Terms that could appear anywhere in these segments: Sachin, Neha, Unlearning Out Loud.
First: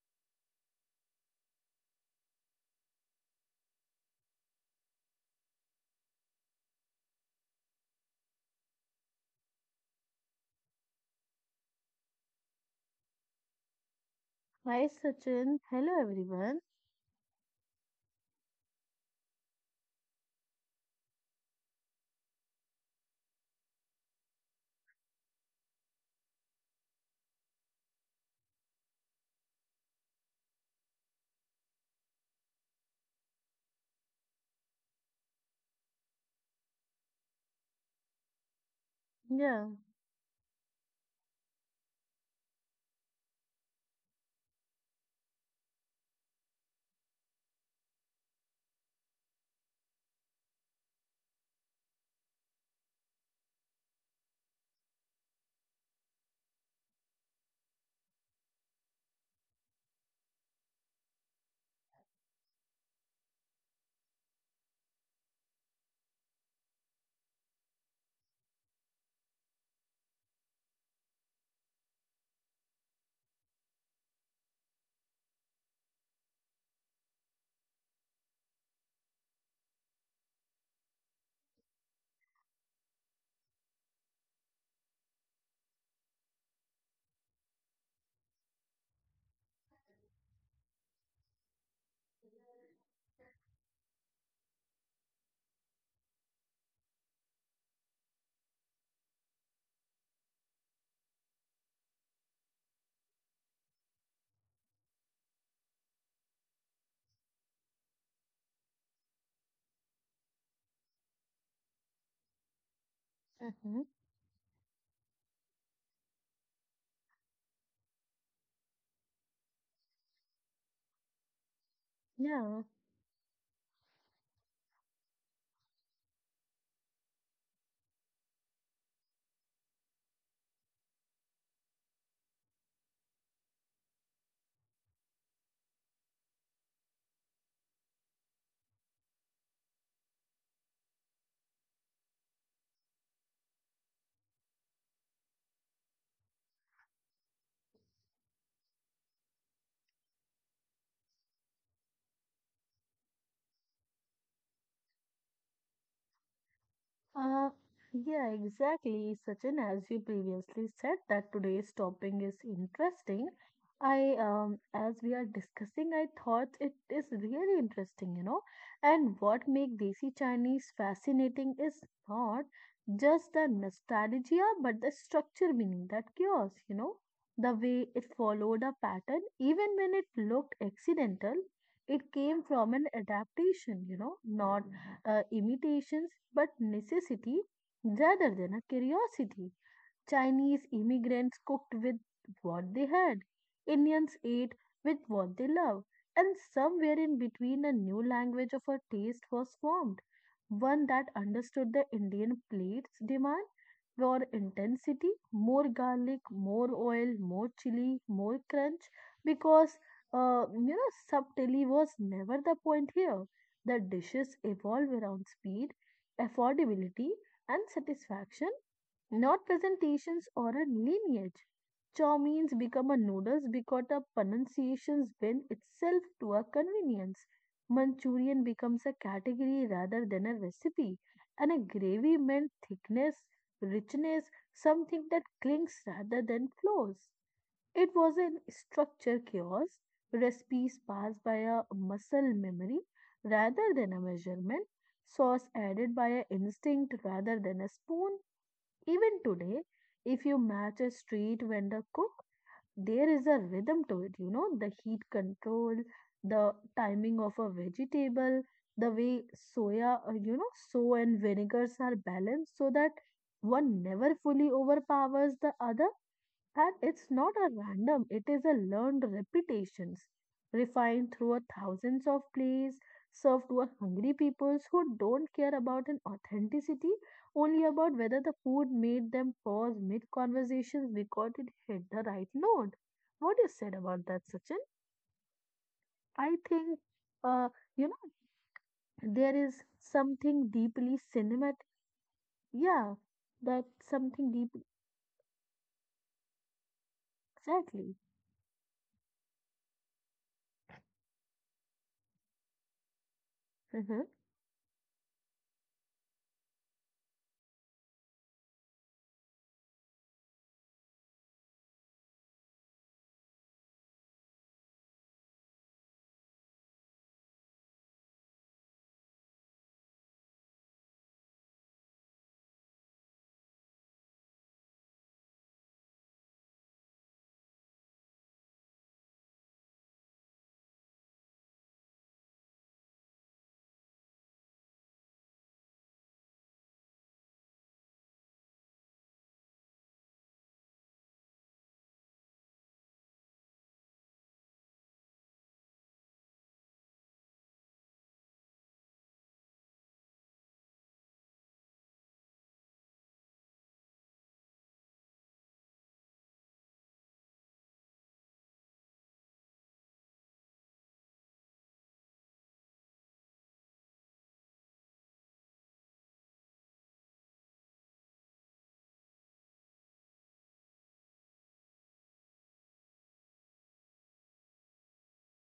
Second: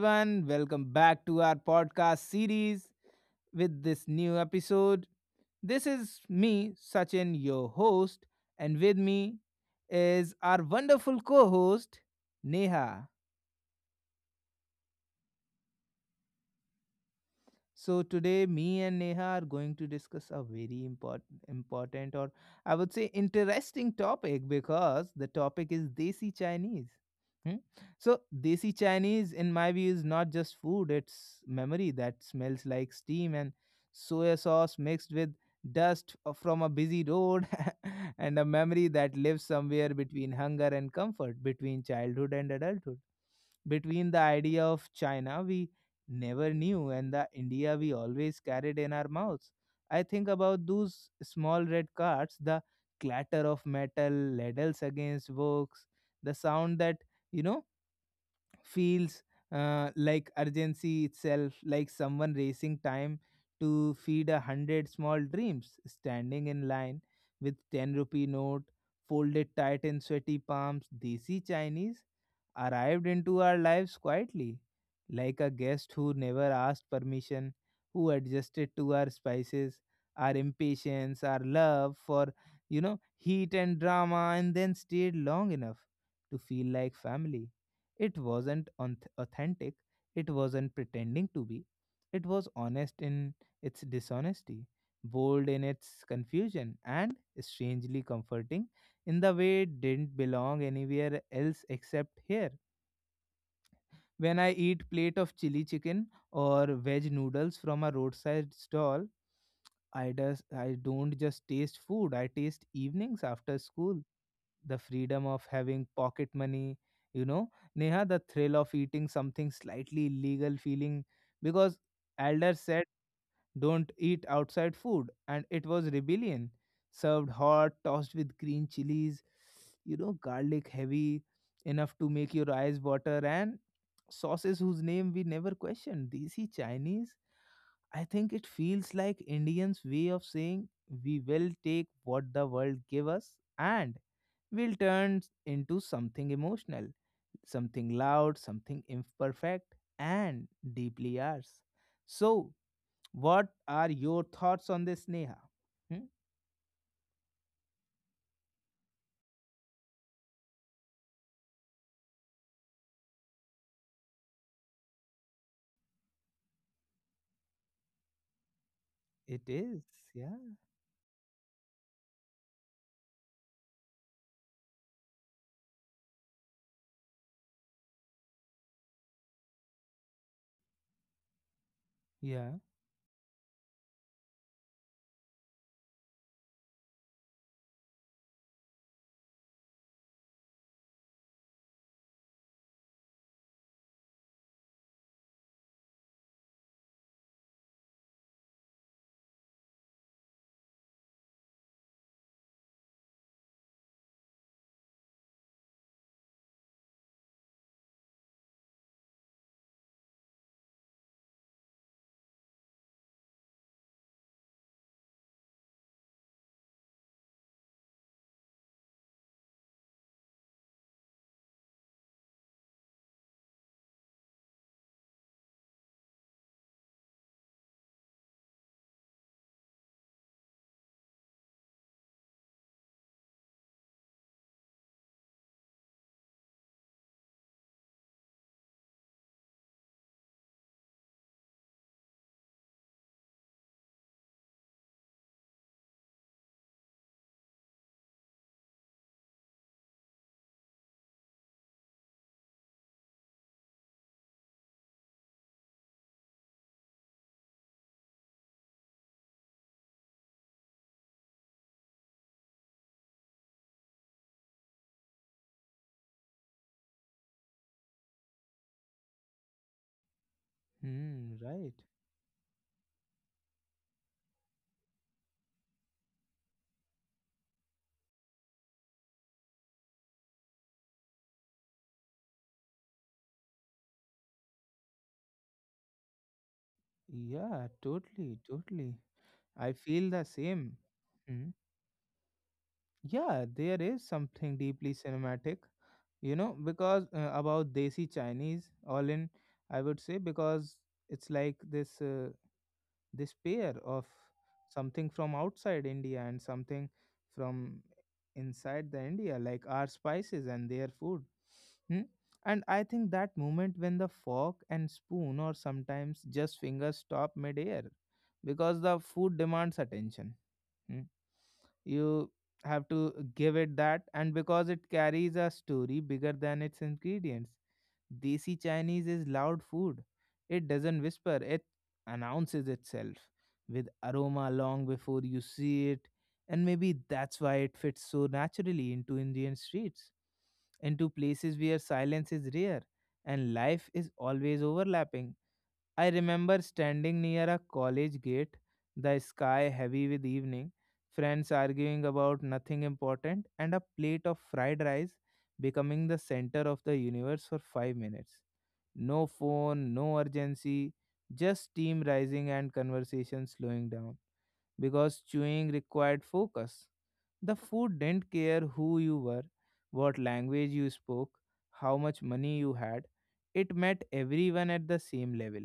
everyone. Welcome back to our podcast series with this new episode. This is me, Sachin, your host, and with me is our wonderful co host, Neha. Hi, Sachin. Hello, everyone. So today, me and Neha are going to discuss a very important, or I would say interesting topic because the topic is Desi Chinese. Hmm? So Desi Chinese, in my view, is not just food; it's memory that smells like steam and soya sauce mixed with from a busy road, and a memory that lives Yeah. somewhere between hunger and comfort, between childhood and adulthood, between the idea of China we never knew and the India we always carried in our mouths. I think about those small red cards, the clatter of metal ladles against books, the sound that, you know, feels like urgency itself, like someone racing time to feed a hundred small dreams, standing in line with 10 rupee note, folded tight in sweaty palms. Desi Chinese arrived into our lives quietly, like a guest who never asked permission, who adjusted to our spices, our impatience, our love for, heat and drama, and then stayed long enough to feel like family. It wasn't authentic, it wasn't pretending to be, it was honest in its dishonesty, bold in its confusion, and strangely comforting in the way it didn't belong anywhere else except here. When I eat plate of chili chicken or veg noodles from a roadside stall, I don't just taste food, I taste evenings after hmm school, the freedom of having pocket money, you know, Neha, the thrill of eating something slightly illegal feeling because elders Yeah. said don't eat outside food and it was rebellion. Served hot, tossed with green chilies, garlic heavy enough to make your eyes water and sauces whose name we never questioned. Desi Chinese, I think it feels like Indians' way of saying we will take what the world give us and we'll turn into something emotional, something loud, something imperfect, and deeply ours. So, what are your thoughts on this, Neha? Hmm? Uh, yeah, exactly, Sachin. As you previously said, that today's topic is interesting. I, as we are discussing, I thought it is really interesting, you know. And It what is, make Desi yeah, Chinese fascinating is not just the nostalgia, but the structure meaning that chaos, you know, the way it followed a pattern, even when it looked accidental, it came yeah, from an adaptation, you know, not imitations but necessity rather than a curiosity. Chinese immigrants cooked with what they had, Indians ate with what they loved, and somewhere in between, a new language of a taste was formed, one that understood the Indian plate's demand for intensity, more garlic, more oil, more chili, more crunch, because you know, subtlety was never the point here. The dishes evolve around speed, affordability, and satisfaction not presentations or a lineage. Chow means become a noodles because the pronunciations bend itself to a convenience. Manchurian becomes a category rather than a recipe, and a gravy meant thickness, richness, something that clings rather than flows. It was an structure chaos, recipes passed by a muscle memory rather than a measurement, sauce added by an instinct rather than a spoon, even today, if you match a street vendor cook, there is a rhythm to it, you know, the heat control, the timing of a vegetable, the way soya, you know, so and vinegars are balanced so that one never fully overpowers the other. And it's not a random, it is a learned repetitions, refined hmm, through a right, thousands of plays, served to a hungry peoples who don't care about an authenticity, only about whether the food made them pause mid conversations because it hit the right note. What you said about that, Sachin? I think, uh, yeah, you know, totally, totally. there I is feel the something same. deeply Hmm. cinematic. Yeah, Yeah, that there is something something deep. deeply cinematic, you know, because about Exactly. desi Chinese all in, I would say, because it's like this pair of something from outside India and something from inside the India, like our spices and their food. Hmm? And I think that moment when the fork and spoon, or sometimes just fingers, stop midair, because the food demands attention. Hmm? You have to give it that, and because it carries a story bigger than its ingredients, desi Chinese is loud food. It doesn't whisper, it announces itself with aroma long before you see it, and maybe that's why it fits so naturally into Indian streets, into places where silence is rare and life is always overlapping. I remember standing near a college gate, the sky heavy with evening, friends arguing about nothing important, and a plate of fried rice becoming the center of the universe for 5 minutes. No phone, no urgency, just steam rising and conversation slowing down because chewing required focus. The food didn't care who you were, what language you spoke, how much money you had. It met everyone at the same level.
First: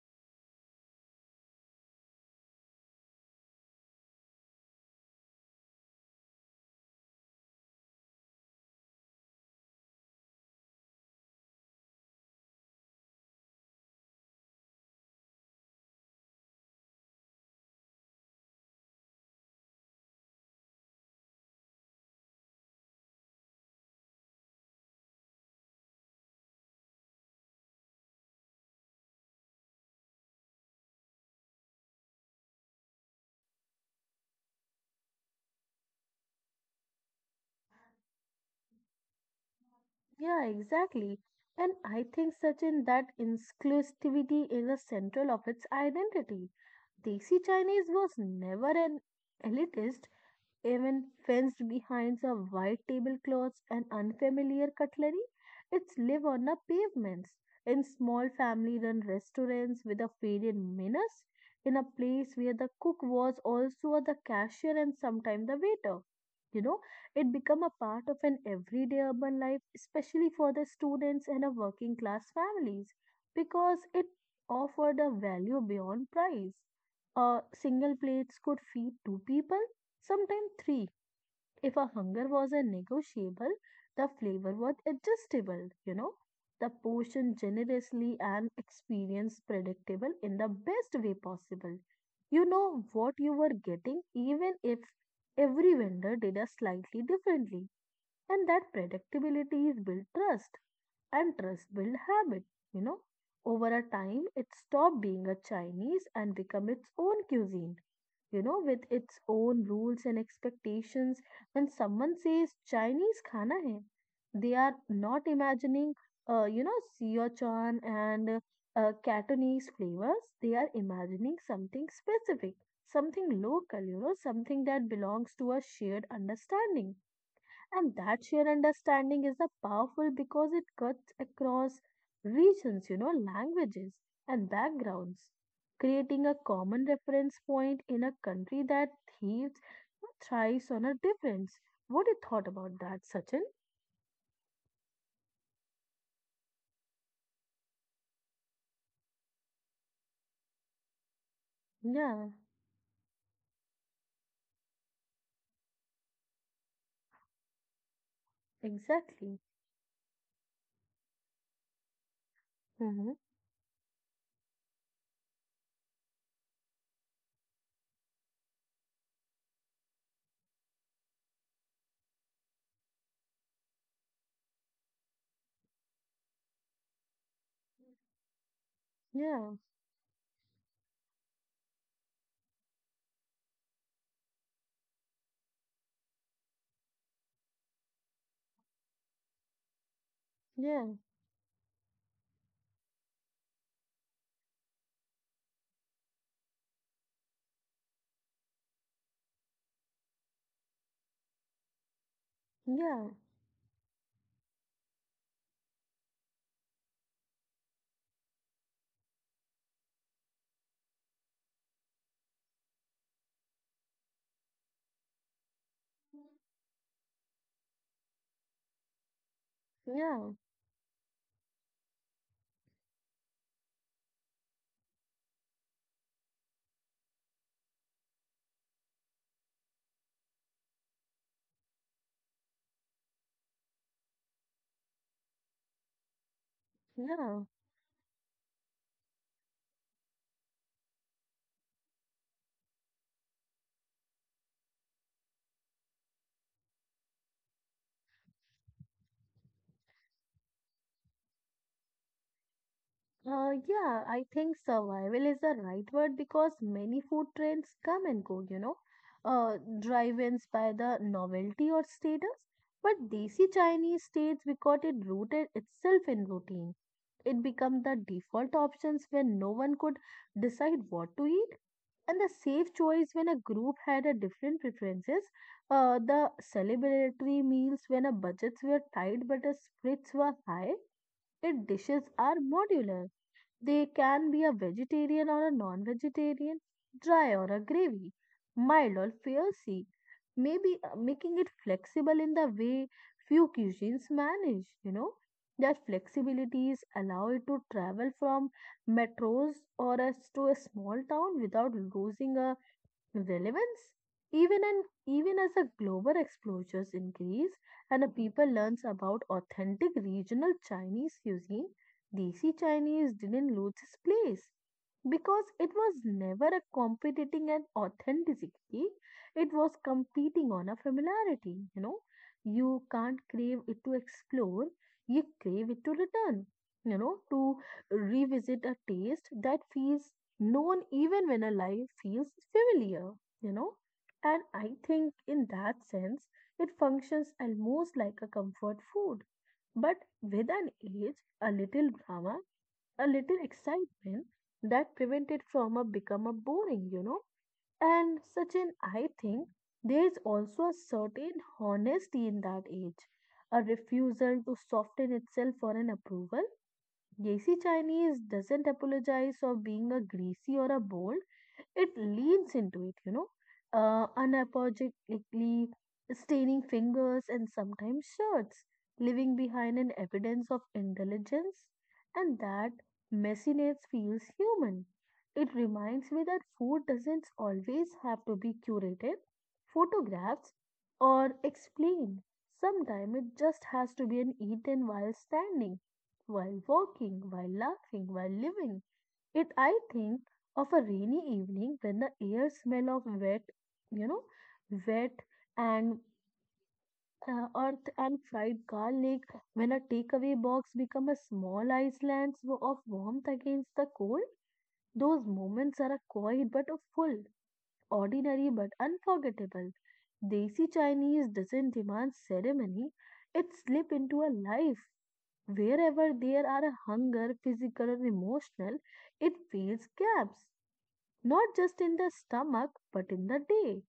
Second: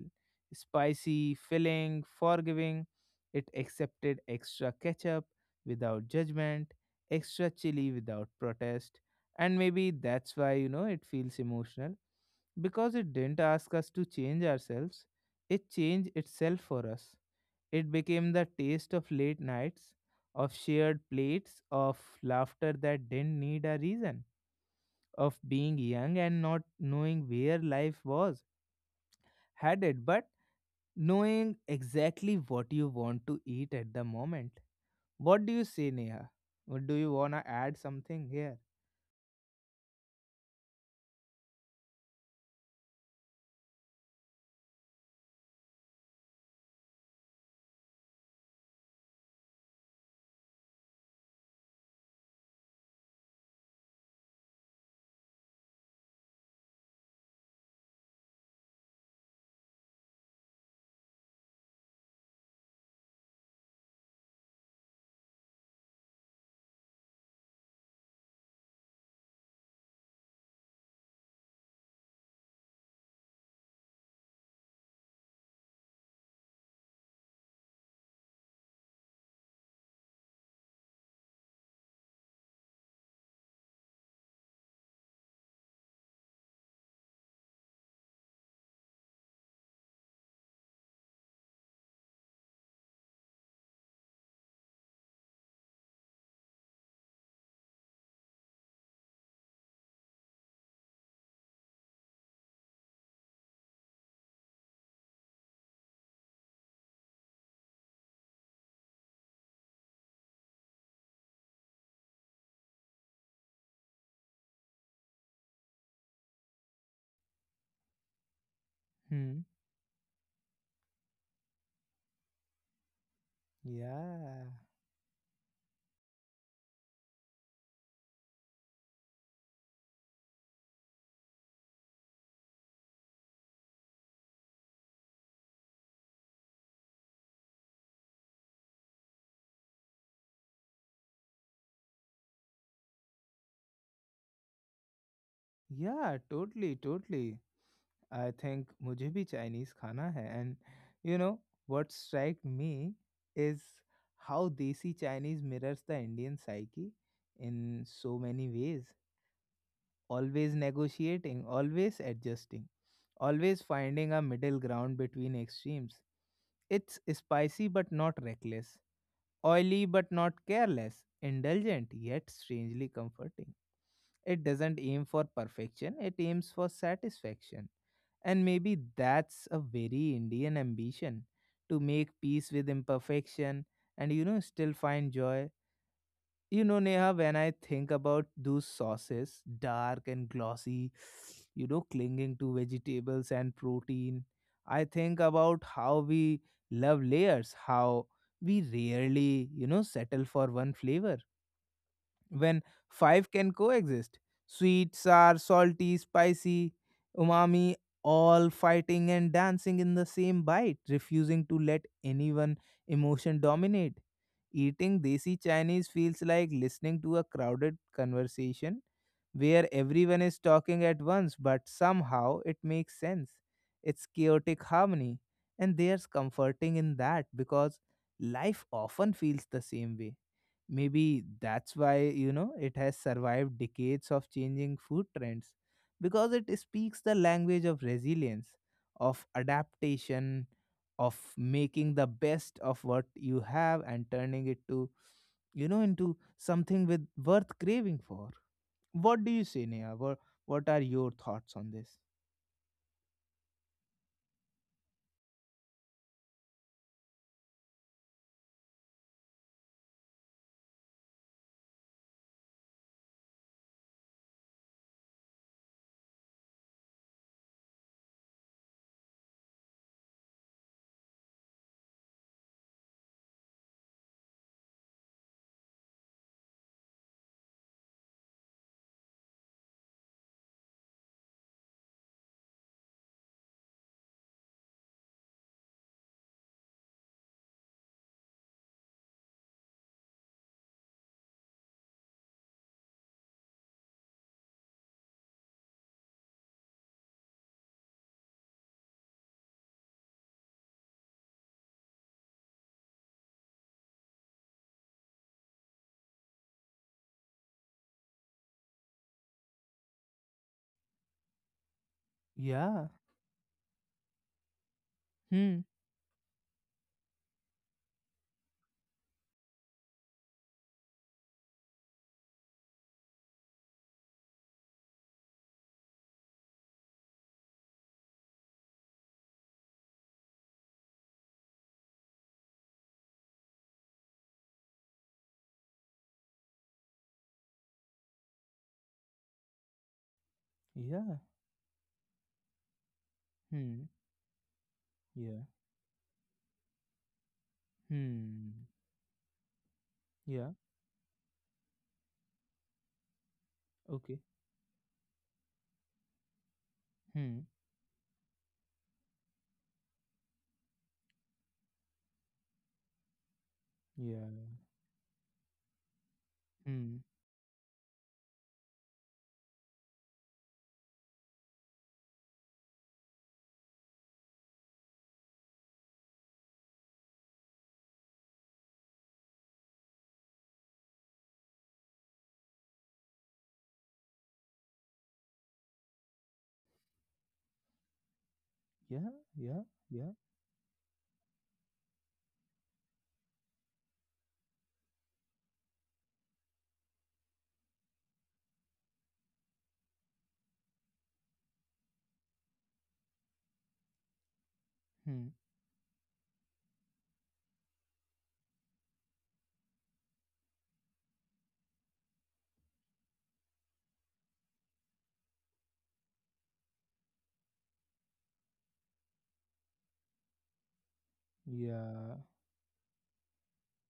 Spicy, filling, forgiving. It accepted extra ketchup without judgment, extra chili without protest. And maybe that's why, it feels emotional because it didn't ask us to change ourselves, it changed itself for us. It became the taste of late nights, of shared plates, of laughter that didn't need a reason, of being young and not knowing where life was headed, but knowing exactly what you want to eat at the moment. What do you say, Neha? What, do you wanna add something here? Yeah, exactly. And I think, Sachin, that inclusivity is the central of its identity. Desi Chinese was never an elitist even fenced behind the white tablecloths and unfamiliar cutlery. It's live on the pavements, in small family run restaurants with a faded menace, in a place where the cook was also the cashier and sometimes the waiter. You know, it become a part of an everyday urban life, especially for the students and a working class families, because it offered a value beyond price. Single plates could feed two people. Sometimes three, if a hunger was a negotiable, the flavor was adjustable, you know. The portion generously and experience predictable in the best way possible. You know what you were getting even if every vendor did a slightly differently. And that predictability is build trust and trust build habit, you know. Over a time it stopped being a Chinese and become its own cuisine, you know, with its own rules and expectations. When someone says Chinese khana hai, they are not imagining, you know, Sichuan and Hmm. Cantonese flavors. They are imagining something specific, something local, you know, Yeah. something that belongs to a shared understanding. And that shared understanding is a powerful because it cuts across regions, you know, languages and backgrounds, creating a common reference point in a country that thieves thrives on a difference. What you thought about that, Sachin? Yeah, totally, totally. I think मुझे भी Chinese खाना है, and you know what Yeah, strike me is how desi Chinese mirrors the Indian psyche in so many ways. exactly. Always negotiating, always adjusting, Hmm. always finding a middle ground between extremes. It's spicy but not reckless, oily but not careless, indulgent yet strangely comforting. It doesn't aim for perfection, it aims for satisfaction, and maybe that's Yeah, a very Indian ambition to make peace with imperfection and, still find joy. You know, Neha, when I think about those sauces, dark and yeah, glossy, clinging to vegetables and protein, I think about how we love layers, how we rarely, settle for one flavor when yeah, five can coexist. Sweet, sour, salty, spicy, umami, all fighting and dancing in the same bite, refusing to let anyone emotion dominate. Eating desi Chinese feels like listening to a crowded conversation where everyone yeah, is talking at once, but somehow it makes sense. It's chaotic harmony, and there's comforting in that because life often feels the same way. Maybe that's why, it has survived decades of changing food trends because it speaks the yeah. language of resilience, of adaptation, of making the best of what you have and turning it to, into something with worth craving for. What do you say, Neha? What are your thoughts on this? Yeah, I think survival is the right word because many food trends come and go, you know. Uh, Drive-ins by the novelty or status, but desi Chinese states because it rooted itself in routine. It became the default options when no one could decide what to eat, and the safe choice when a group had a different preferences. The celebratory meals when a budgets were tight but the spirits were high. It dishes are modular they can be a vegetarian or a non vegetarian, dry or a gravy, mild or fiery, maybe making it flexible in the way few cuisines manage, you know. That flexibilities allow it to travel from metros or as to a small town without losing a relevance even and even as the global exposures increase and the people learns about authentic regional Chinese cuisine, desi Yeah. Chinese didn't lose its place because Hmm. it was never a competing and authenticity, it was competing on a familiarity, you know. You can't crave it to explore, you crave it to return, you know, to revisit a taste that feels known even when a life feels familiar, you know. And I think in that sense it functions almost like a comfort food but with an Yeah. age a little drama a little Hmm. excitement that Yeah. prevented from a become a boring, you know. And such Hmm. an I think there is Yeah. also a certain honesty in that age, a Okay. refusal to soften itself for an approval. Hmm. Desi Chinese doesn't apologize for being a greasy or a bold. It leans into it, you know, Yeah. unapologetically staining Hmm. fingers and sometimes shirts, leaving behind an evidence of intelligence, and that messiness feels human. It reminds me that food doesn't always have to be curated, photographed, or explained. Sometimes it just has to be an eaten while standing while walking, while laughing, while living. Yeah. It, Yeah. I Yeah. think, of a rainy evening when the air smell of wet, you know, wet and earth and fried garlic, when a takeaway box become a small island of warmth against the cold. Those Hmm. moments are a quiet but a full, ordinary but unforgettable. Desi Chinese doesn't demand ceremony, it slips into a life. Wherever there are a hunger, physical or emotional, it fills gaps, not just in the Yeah. stomach but in the day,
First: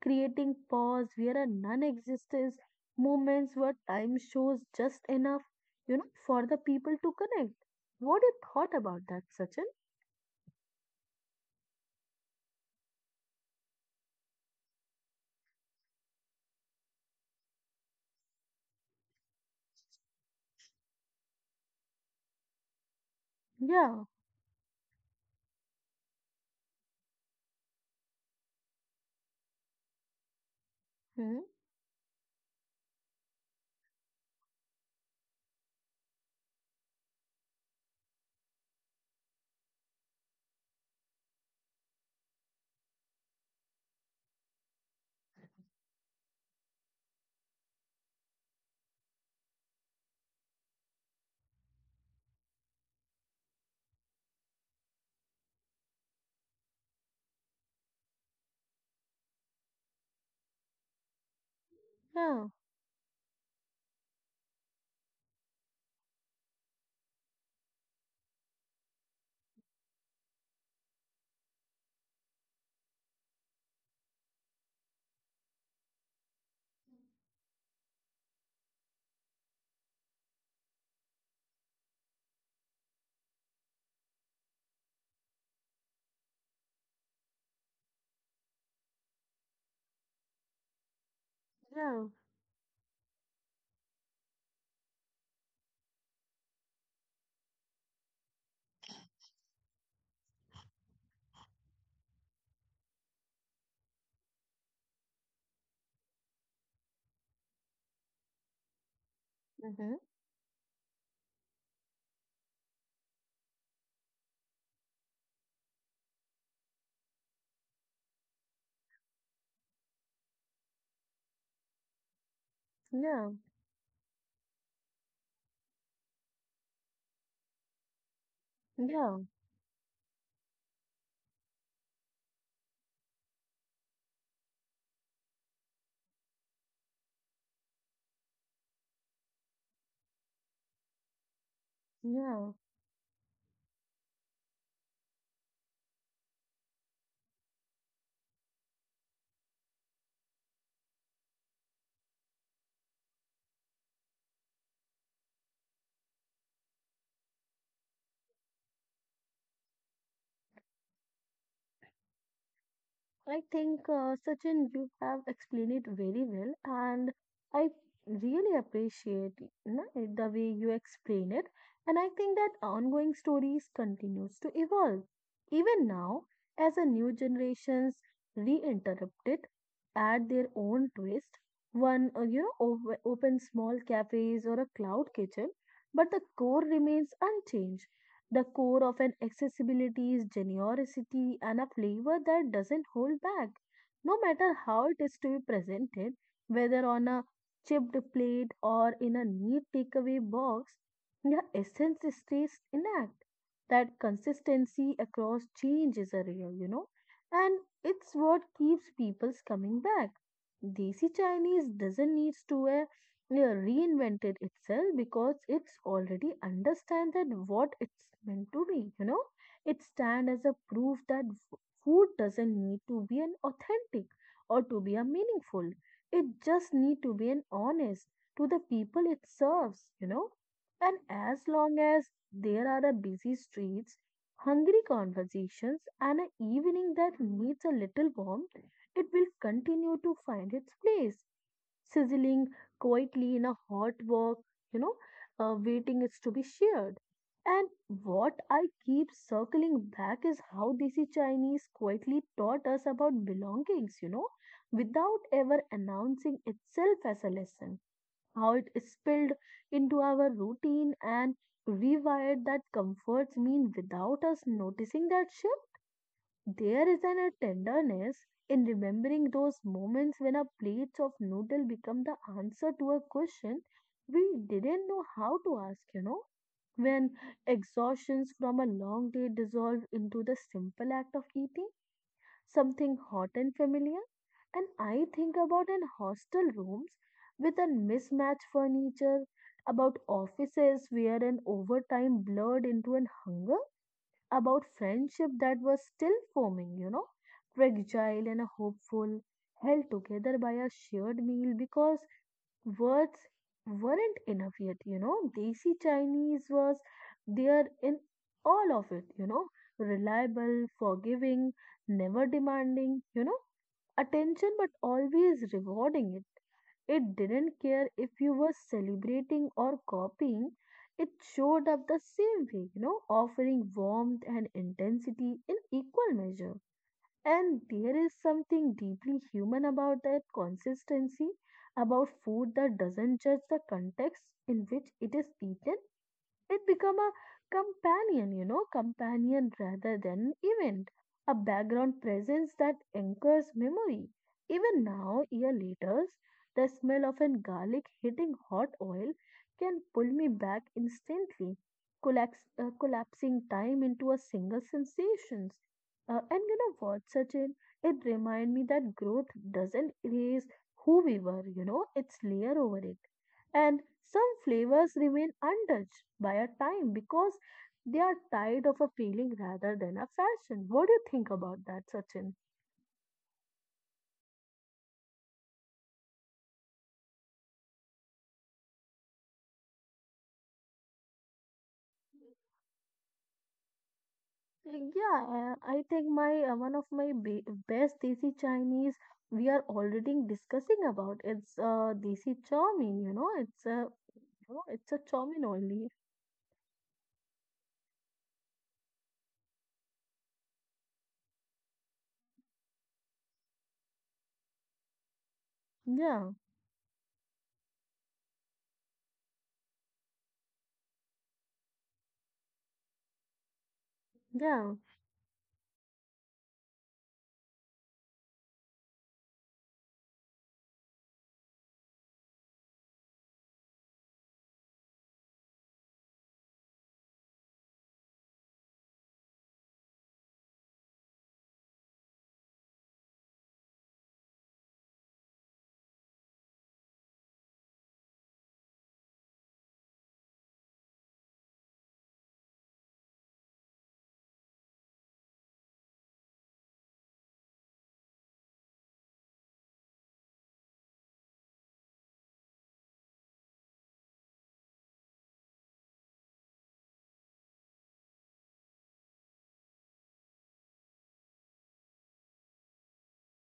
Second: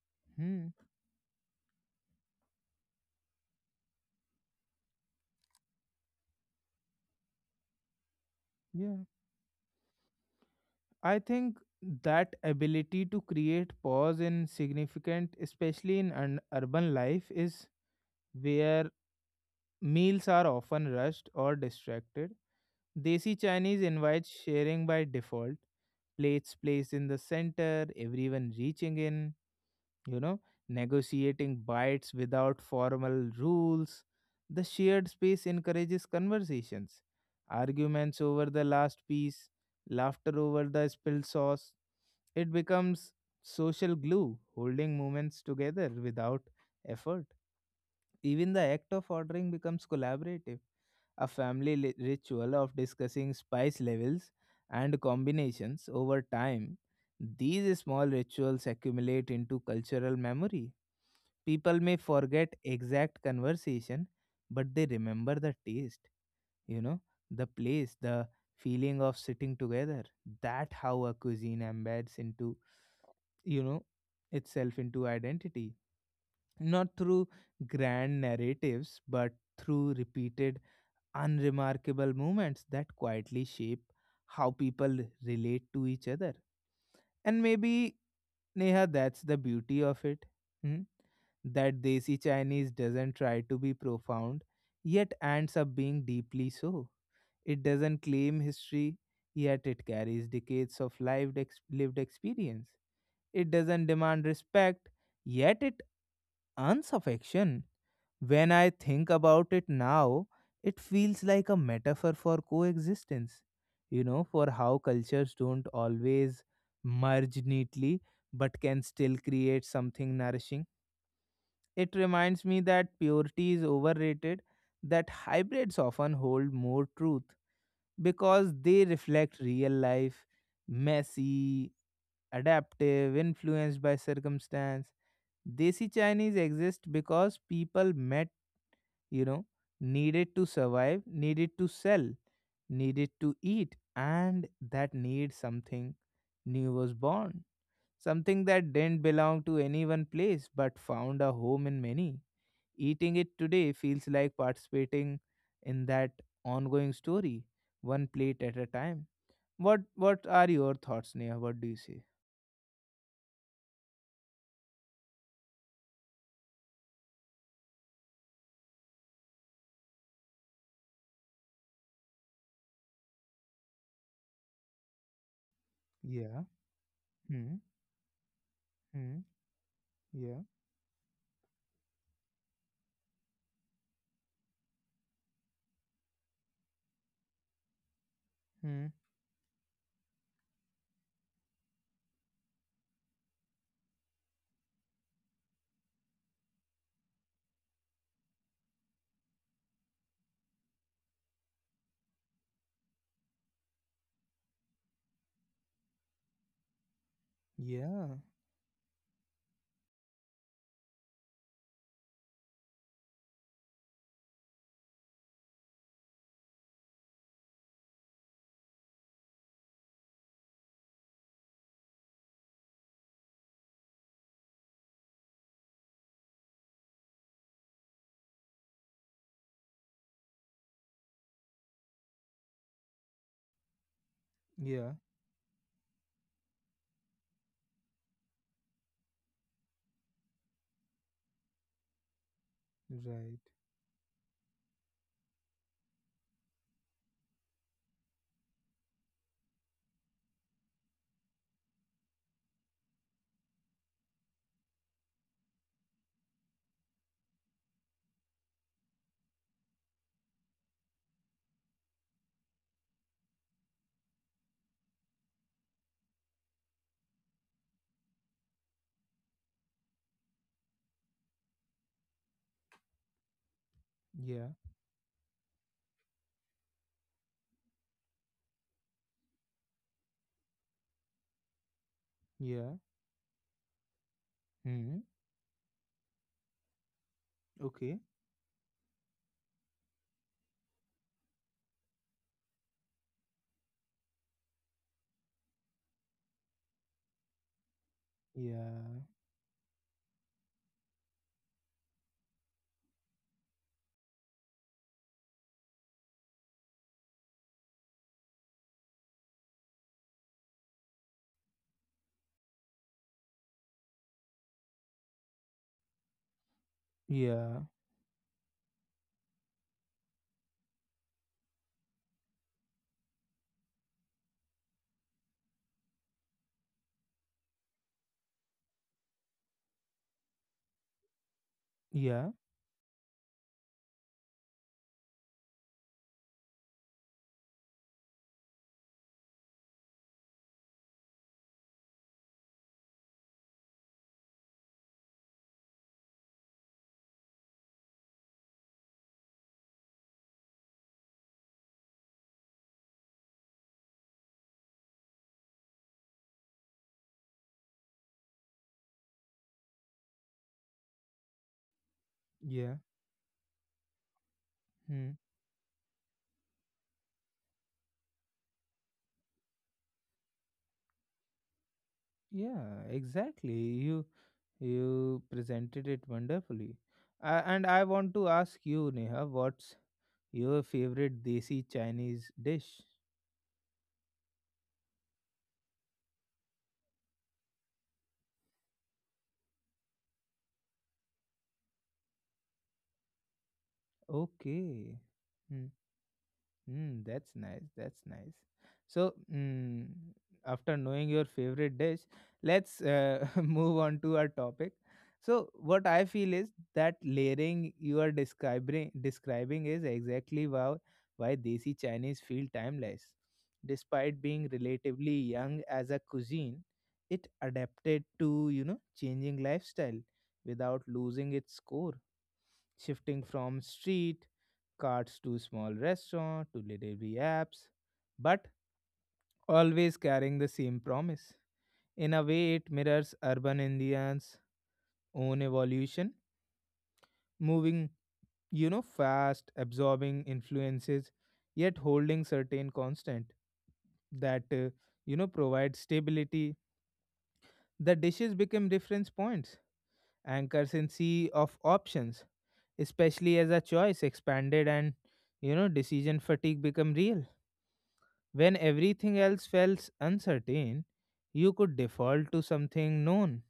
creating Hmm. pause where a non existence, moments where time shows just enough, you know, for the people to connect. What you thought Yeah. about that, Sachin? I think that ability to create pause in significant, especially in an urban life, is where meals are often rushed or distracted. Desi Chinese Yeah, invites sharing by default, plates placed in the center, everyone reaching in, you know, hmm, negotiating bites without formal rules. The shared space encourages conversations, arguments over the last piece, laughter over the spilled sauce. It becomes social glue, holding moments together without effort. Even the act of ordering becomes collaborative, a ritual of discussing spice levels and combinations. Over time, these small rituals accumulate into cultural memory. People may yeah, forget exact conversation, but they remember the taste, you know, the place, the feeling of sitting together. That how a cuisine embeds into, you know, itself into identity, not through grand narratives, but through repeated unremarkable moments that quietly shape how people relate to each other. And maybe, Neha, that's the beauty of it. Hmm? That yeah, Desi Chinese doesn't try to be profound, yet ends up being deeply so. It doesn't claim history, yet it carries decades of lived experience. It doesn't demand respect, yet it earns affection. When I think about it hmm now, it feels like a metaphor for coexistence, for how cultures don't always merge neatly but can still create something nourishing. It reminds me that yeah, purity is overrated, that hybrids often hold more truth because they yeah, reflect real life, messy, adaptive, influenced by circumstance. Desi Chinese exist because people met, you know, needed to survive, needed to sell, yeah. needed to eat, and that need something new was born. Something that didn't belong to any one place but found a home in many. Eating it today feels like participating in that ongoing story, one plate at a time. What are your thoughts, Neha? What do you say? I think, Sachin, you have explained it very well, and I really appreciate it, na, the way you explain it. And I think that ongoing stories continues to evolve even now Yeah. as a new Hmm. generations reinterrupt Hmm. it, add their Yeah. own twist. One, you know, open small cafes or a cloud kitchen, but the core remains unchanged the core Hmm. of an accessibility is generosity and a flavor that doesn't hold back, no matter how it is to be presented, whether on a chipped plate or in a neat takeaway box, the essence stays intact. That consistency across change is a real, you know, and it's Yeah. what keeps people's coming back. Desi Chinese doesn't need to reinvented itself because it's already understand that what it's meant to be, you know. It stands as a proof that food doesn't need to be an authentic or to be a meaningful, it just need to be an honest to the people it serves, you know. And as long as there are a busy streets, hungry Yeah. conversations and an evening that needs a little warmth, it will continue to find its place sizzling quietly in Right. a hot wok, you know, waiting is to be shared. And what I keep circling back is how desi Chinese quietly taught us about belongings, you know, without ever announcing itself as a lesson. How it is spilled into our routine and rewired that comforts mean without us noticing that shift, there is a tenderness in remembering those moments when a plate of noodle become the answer to a question we Yeah. didn't know how to ask, you know, when exhaustions from a long day dissolve into the simple act of eating Yeah. something hot and familiar. And I Hmm. think about in hostel rooms with a Okay. mismatched furniture, about offices where an overtime blurred into an hunger about friendship that was still forming, you know, fragile and Yeah, hopeful, held together by a shared meal because words weren't enough yet, you know. Desi Chinese was there in all of it, you know, reliable, forgiving, never demanding, you know, attention but always rewarding it. It didn't yeah, care if you were celebrating or copying, it showed up the same way, you know, offering warmth and intensity in equal measure. And there is something deeply human about that consistency, about yeah, food that doesn't judge the context in which it is eaten, it become a companion, you know, companion rather than an event, a background presence that anchors memory. Even now, year later, the smell of an garlic hitting hot oil can pull me back instantly, collapsing time into a single sensations. And you know what, Sachin? It remind me that growth doesn't erase who we were, you know, it's layer over yeah, it and some flavors hmm, remain untouched by a time because they are tied of a feeling rather than a fashion. What do you think about that, Sachin? yeah, exactly. You presented it wonderfully. I, and I want to ask you, Neha, what's your favorite desi Chinese dish? Yeah, I think my one of my be best desi Chinese we are already discussing about it's desi chow mein, you know, it's a you know, it's a Okay. chow mein Hmm, only. mm, that's nice. That's nice. So, mm, after knowing your favorite dish, let's move on to our topic. So, what I Yeah, feel is that layering you are describing is exactly why desi Chinese feel timeless. Despite being yeah, relatively young as a cuisine, it adapted to, changing lifestyle without losing its core, shifting from street carts to small restaurant to delivery apps, but always carrying the same promise. In a way, it mirrors urban Indians' own evolution, moving, fast, absorbing influences, yet holding certain constant that, provide stability. The dishes become reference points, anchors in sea of options, especially as a choice expanded and, decision fatigue become real. When everything else felt uncertain, you could default to something known,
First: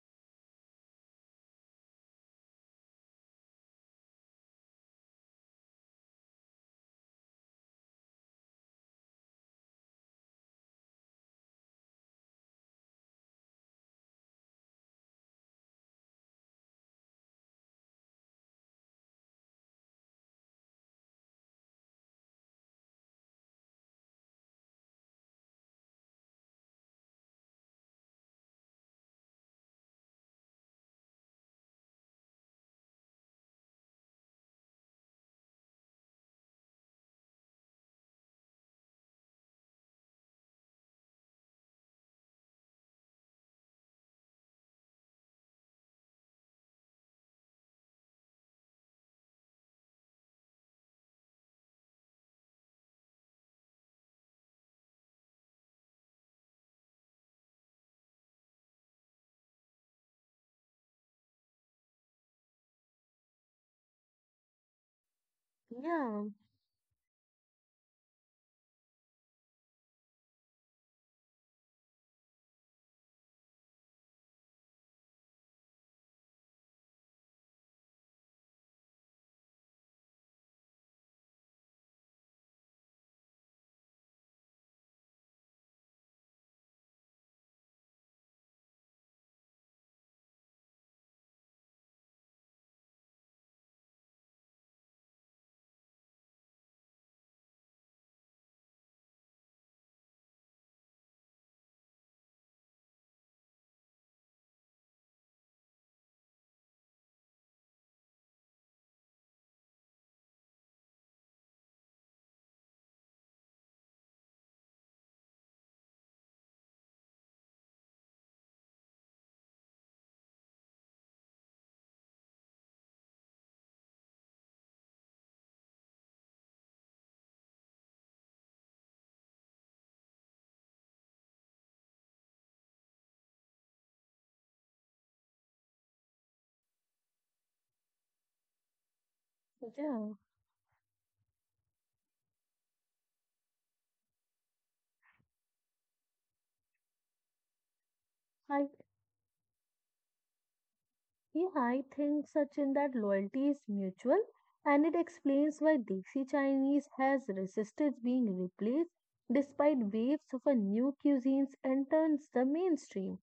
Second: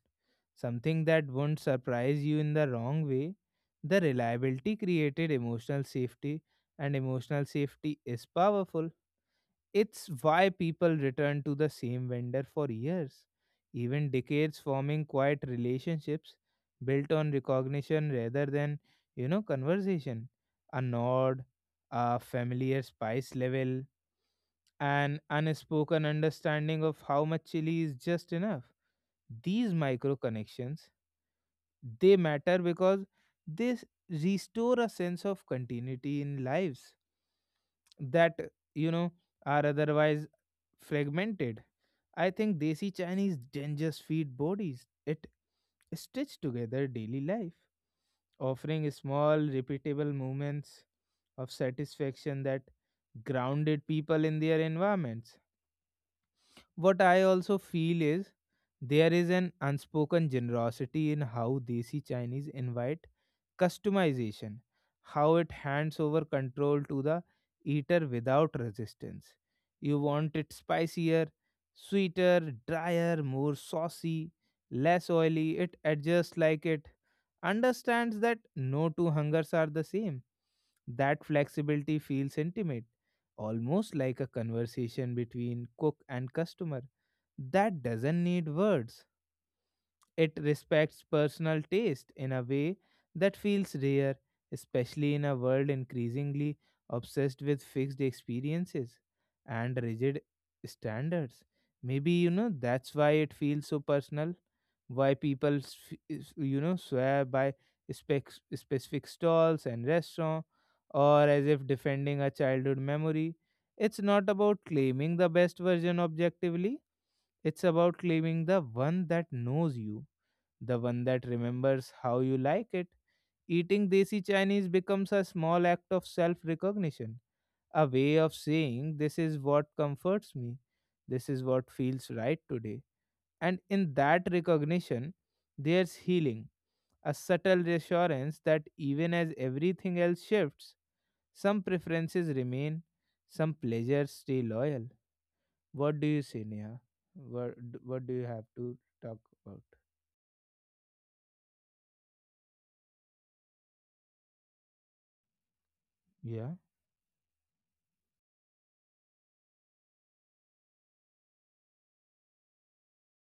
something that wouldn't surprise you in the wrong way. The reliability created emotional safety, and emotional safety is powerful. It's why people return to the same vendor for years, even decades, forming quiet relationships built on recognition rather than, conversation. A nod, a familiar spice level, an unspoken understanding of how much chili is just enough. These micro connections, they matter because they s- restore a sense of continuity in lives that, you know are otherwise fragmented. I think desi Chinese dangers feed bodies. It stitch together daily life, offering small, repeatable moments of satisfaction that grounded people in their environments. What I also feel is there is an unspoken generosity in how desi Chinese invite customization, how it hands over yeah, control to the eater without resistance. You want it spicier, sweeter, drier, more saucy, less oily. It adjusts like it understands that no two hungers are the same. That flexibility feels intimate, almost like a conversation between cook and customer that doesn't need words. It respects personal taste in a way that feels rare, especially in a world increasingly obsessed with fixed experiences and rigid standards. Maybe, that's why it feels so personal, why people swear by specific stalls and restaurants, or as if defending a childhood memory. It's not about claiming the best version objectively, it's about claiming the one that knows you, the one that remembers how you like it. Eating desi Chinese becomes a small act of self recognition, a way of saying, "This is what comforts me, this is what feels right today." And in that recognition, there's healing, a subtle reassurance that even as everything yeah. else shifts, some preferences remain, some pleasures stay loyal. What do you say, Neha? What, what do you have I to talk about? Yeah, I think, Sachin, that loyalty is mutual and it explains why Desi Yeah, Chinese has resisted being replaced despite waves of a new cuisines enters the mainstream.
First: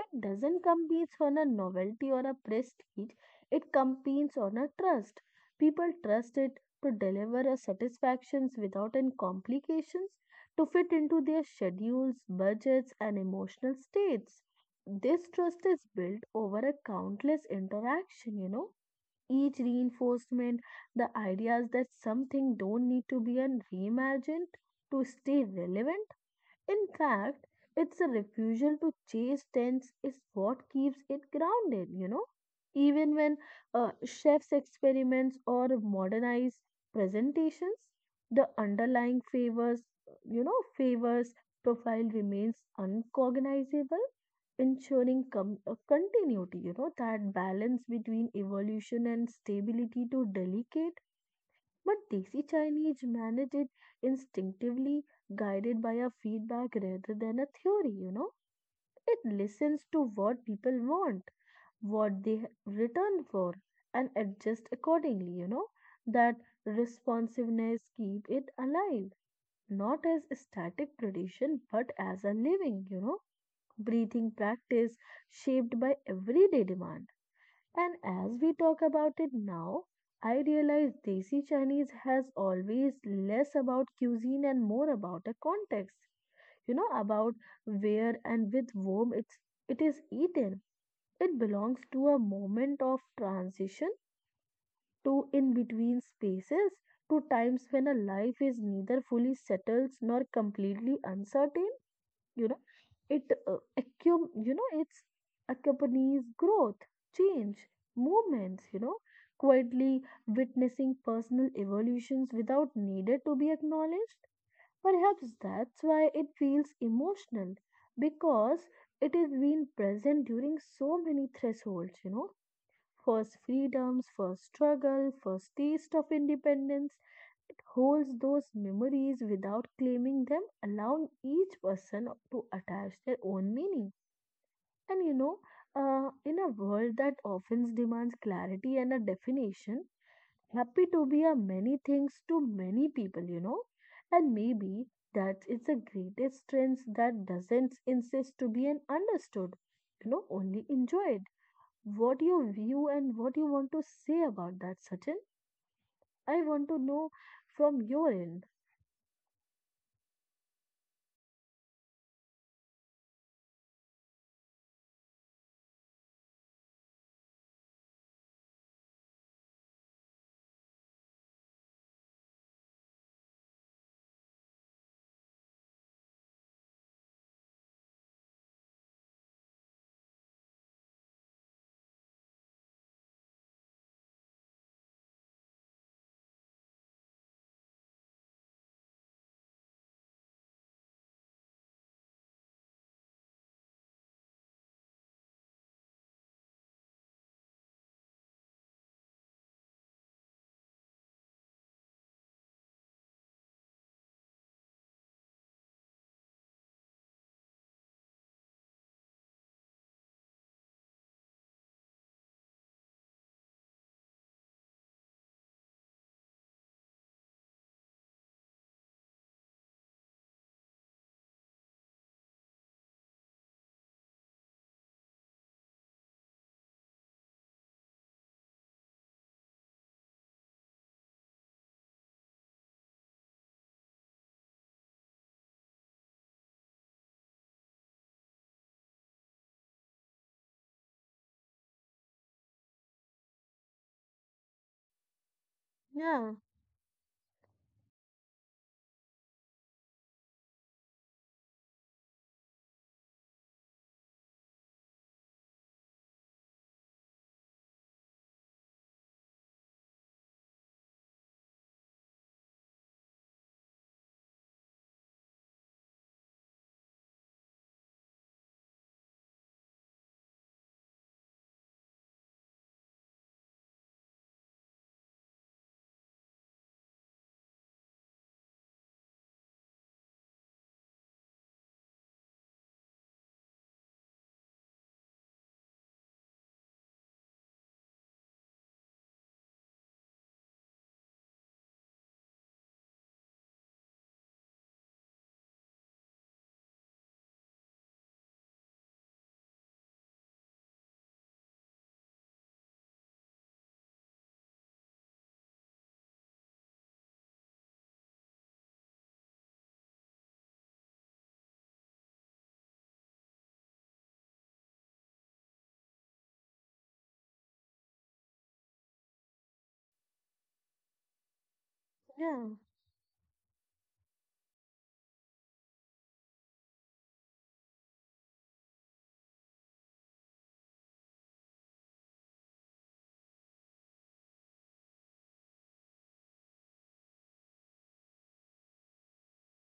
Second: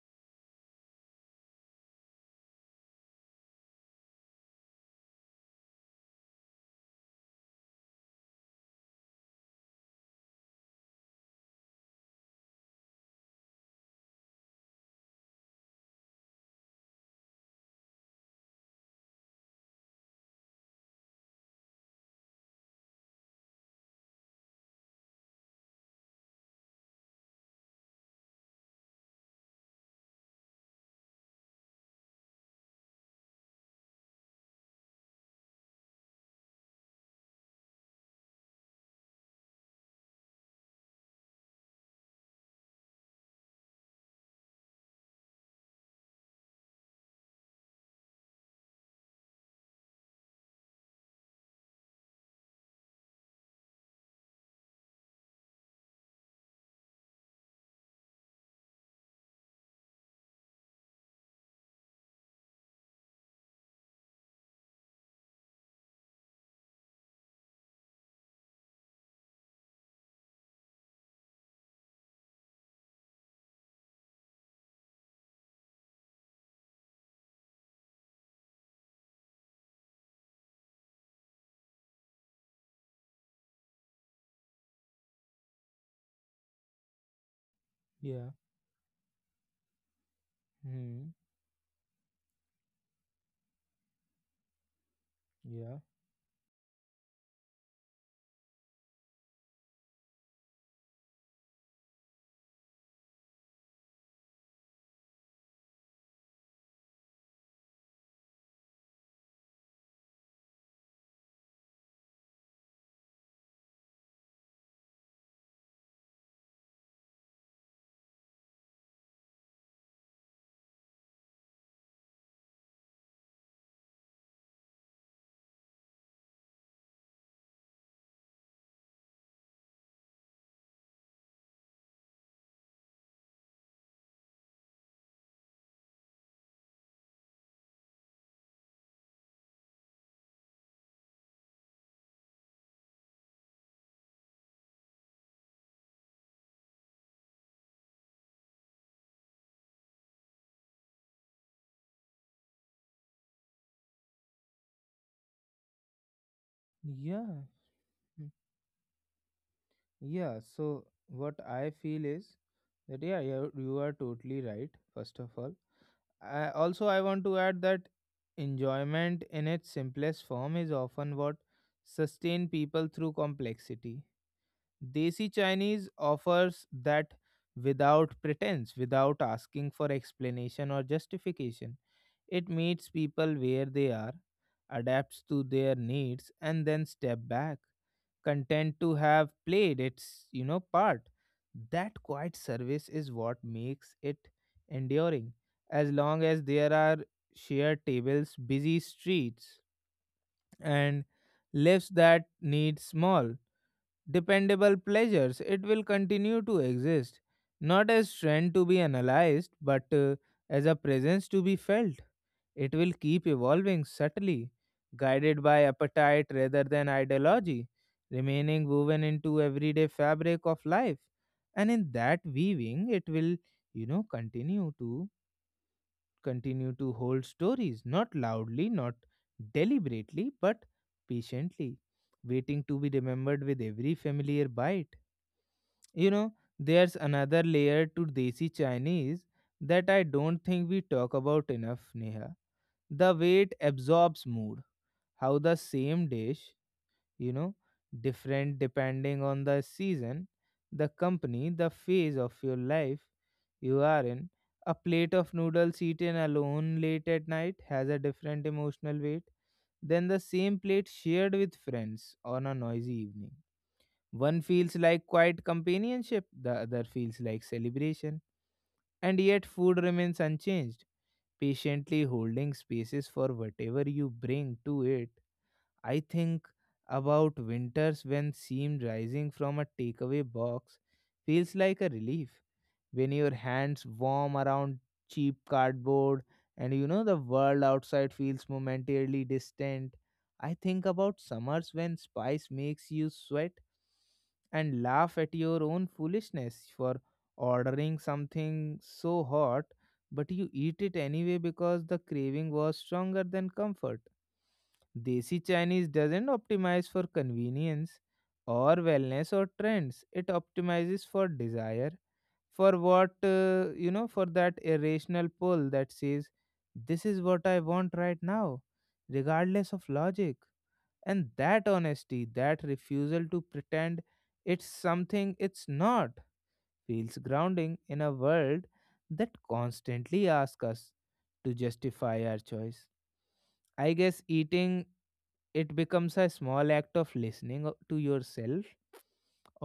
It doesn't compete on a novelty or a prestige, it competes on a trust. People trust it to deliver a satisfactions without any complications, to fit into their schedules, budgets, and emotional states. This trust is built over a countless interaction, you know. Each reinforcement, the ideas that something don't need to be reimagined to stay relevant. In fact, it's a refusal to chase trends is what keeps it grounded, you know. Even when chefs experiments or modernize presentations, the underlying favors, you know, favors profile remains uncognizable, ensuring continuity, you know, that balance between evolution and stability to delicate, but Desi Chinese manage it instinctively, guided by a feedback rather than a theory, you know. It listens to what people want, what they return for, and adjust accordingly, you know. That responsiveness keep it alive, not as a static tradition, but as a living, you know, breathing practice shaped by everyday demand. And as we talk about it now, I realize Desi Chinese has always less about cuisine and more about a context. You know, about where yeah. and with whom it's, it is eaten. Hmm. It belongs to a moment of transition, to in between spaces, to times when a life is neither fully settled nor completely uncertain, you know. It uh, accum you know it's accompanies growth, change, movements, you know, quietly witnessing personal evolutions without needed to be acknowledged. Perhaps that's why it feels emotional, because it has been present during so many thresholds, you know, first freedoms, first struggle, first taste of independence. It holds those memories without claiming them, allowing each person to attach their own meaning. And you know, in a world that often demands clarity and a definition, happy to be a many things to many people, you know, and maybe that it's a greatest strength that doesn't insist to be an understood, you know, only enjoyed. What your view and what you want to say about that, Sachin? I want to know Yeah, from your mm, end. yeah. So what I feel is that yeah, you are totally right. First of all, I also I want to add that enjoyment in its simplest form is often what sustain people through complexity. Desi Chinese offers that without pretense, without asking for explanation or justification. It meets people where they are, adapts to their needs, and then step back, content to have played its, you know, part. That quiet service is what makes it enduring. As long as there are shared tables, busy streets, and lives that need small dependable pleasures, it will continue to exist, not as trend to be analyzed, but as a presence to be felt. It will keep evolving subtly, guided by appetite rather than ideology, remaining woven into everyday fabric of life. And in that weaving, it will, you know, continue to hold stories, not loudly, not deliberately, but patiently, waiting to be remembered with every familiar bite. You know, there's another layer to Desi Chinese that I don't think we talk about enough, Neha. The weight absorbs mood, how the same Yeah, dish, you know, different depending on the season, the company, the phase of your life you are in. A plate of noodles eaten alone late at night has a different emotional weight than the same plate shared with friends on a noisy evening. One feels like quiet companionship, the other feels like celebration. And yet food remains unchanged, patiently holding spaces for whatever you bring to it. I think about winters when steam rising from a takeaway box feels like a relief, when your hands warm around cheap cardboard and you know the world outside feels momentarily distant. I think about summers when spice makes you sweat and laugh at your own foolishness for ordering something so hot, but you eat it anyway because the craving was stronger than comfort. Desi Chinese doesn't optimize for convenience or wellness or trends, it optimizes for desire, for what, you know, for that irrational pull that says, this is what I want right now, regardless of logic. And that honesty, yeah, that refusal to pretend it's something it's not, feels grounding in a world that constantly asks us to justify our choice. I guess eating it becomes a small act of listening to yourself,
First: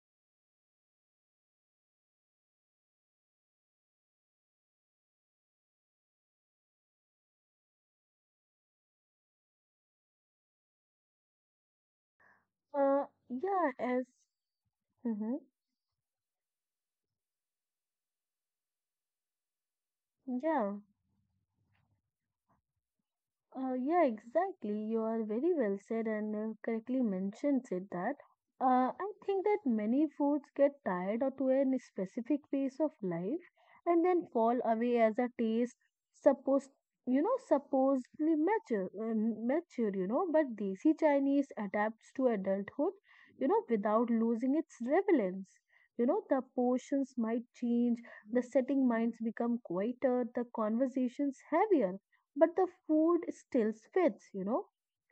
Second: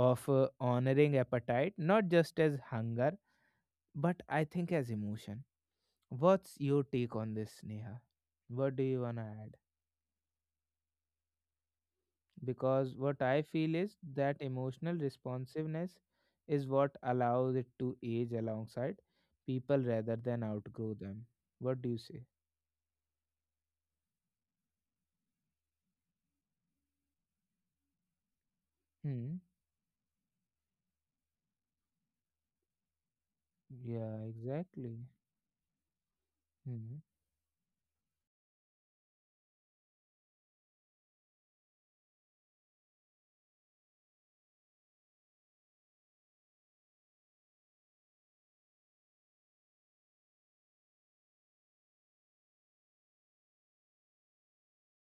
of honoring appetite not just as hunger, but I think as emotion. What's your take on this, Neha? What do you want to add? Because uh, what I yeah, feel is as, that emotional mm-hmm, responsiveness is what allows it to age alongside people rather than yeah. outgrow them. What do you say? Yeah, exactly. You are very well said and correctly mentioned it that. I Hmm. think that many foods get tired or to a specific phase of life and Yeah, then fall away exactly. as a taste supposed, Hmm. you know, supposedly mature, you know, but desi Chinese adapts to adulthood, you know, without losing its relevance. You know, the portions might change, the setting minds become quieter, the conversations heavier, but the food still fits, you know.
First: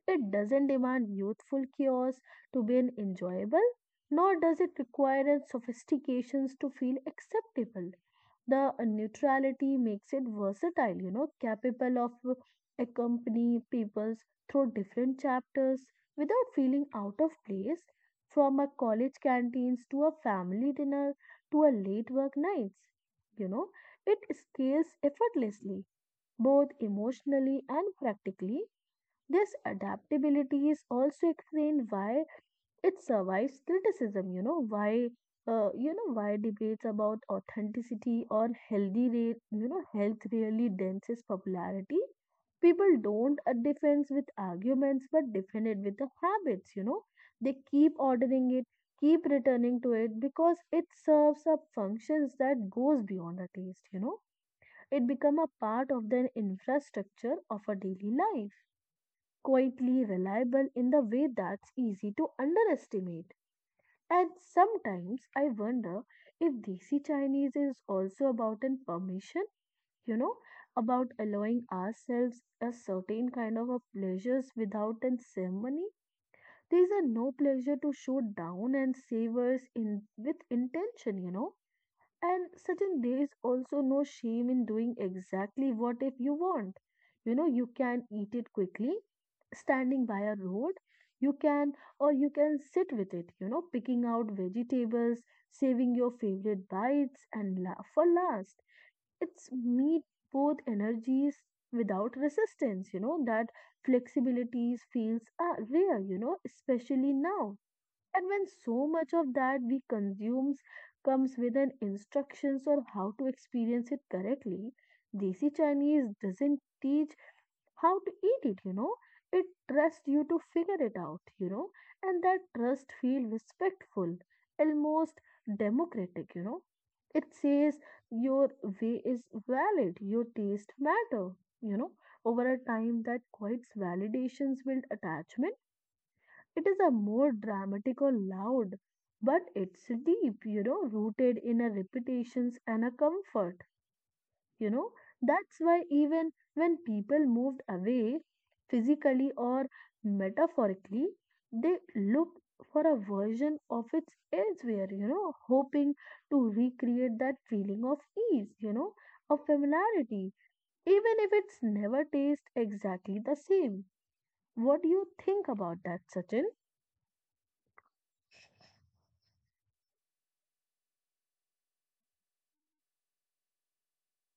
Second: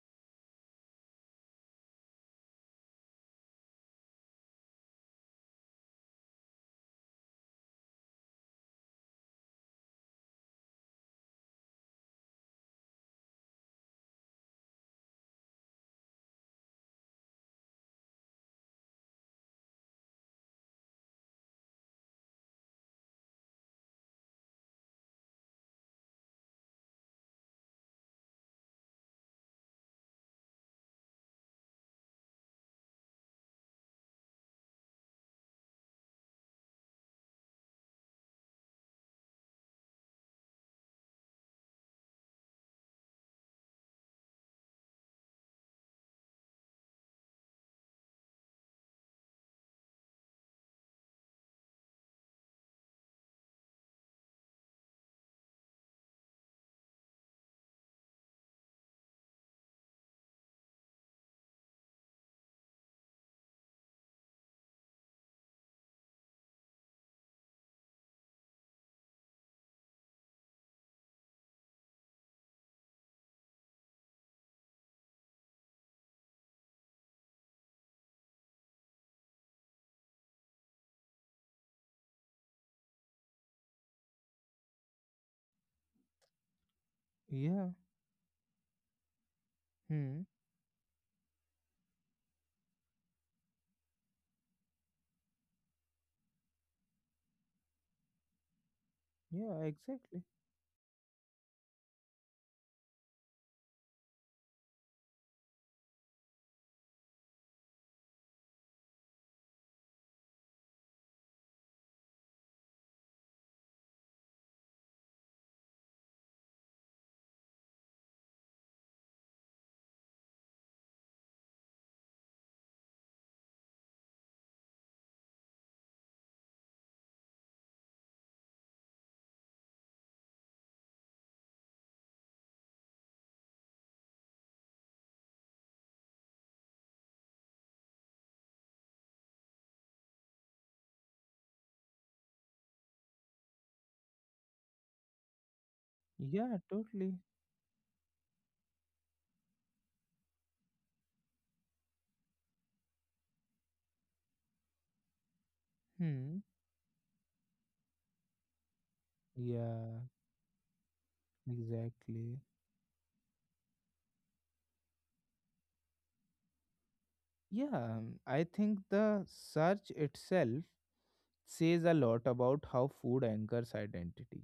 It doesn't demand youthful chaos to be an enjoyable, nor does it require a sophistications to feel acceptable. The neutrality makes it versatile, you know, capable of accompanying peoples through different chapters without feeling out of place, from a college canteens to a family dinner to a late work nights. You know, it scales effortlessly both emotionally and practically. This adaptability is also explained why it survives criticism, you know, why why debates about authenticity or healthy rate, you know, health really dents popularity. People don't defend with arguments but defend it with the habits, you know. They keep ordering it, keep returning to it because it serves up functions that goes beyond a taste, you know, it become a part of the infrastructure of our daily life, quietly reliable in the way that's easy to underestimate. And sometimes I wonder if desi Chinese is also about an permission, you know, about allowing ourselves a certain kind of a pleasures without an ceremony. There is a no pleasure to show down and savors in with intention, you know, and certain days also no shame in doing exactly what if you want. You know, Yeah. you can eat it quickly, standing Hmm. by a road. You can, or you can sit with it, you know, picking out vegetables, saving your favorite bites and for last. It's Yeah, meet exactly. both energies without resistance, you know, that flexibilities feels rare, you know, especially now, and when so much of that we consumes comes with an instructions on how to experience it correctly, Desi Chinese doesn't teach how to eat it, you know. It trusts you to figure it out, you know, and that trust feel respectful, almost democratic, you know. It says your way is valid, your taste matter, you know. Over a time that quiets validations build attachment, it is a more dramatic or loud, but it's deep, you know, rooted in a reputations and a comfort, you know. That's why even Yeah, when totally. people moved away physically or metaphorically, they look for a version of it elsewhere, you know, hoping Hmm. to recreate that feeling of ease, you know, of Yeah, familiarity, even if it's never exactly. tastes exactly the same. What do you think about that, Sachin? Yeah, I think the search itself says a lot about how food anchors identity.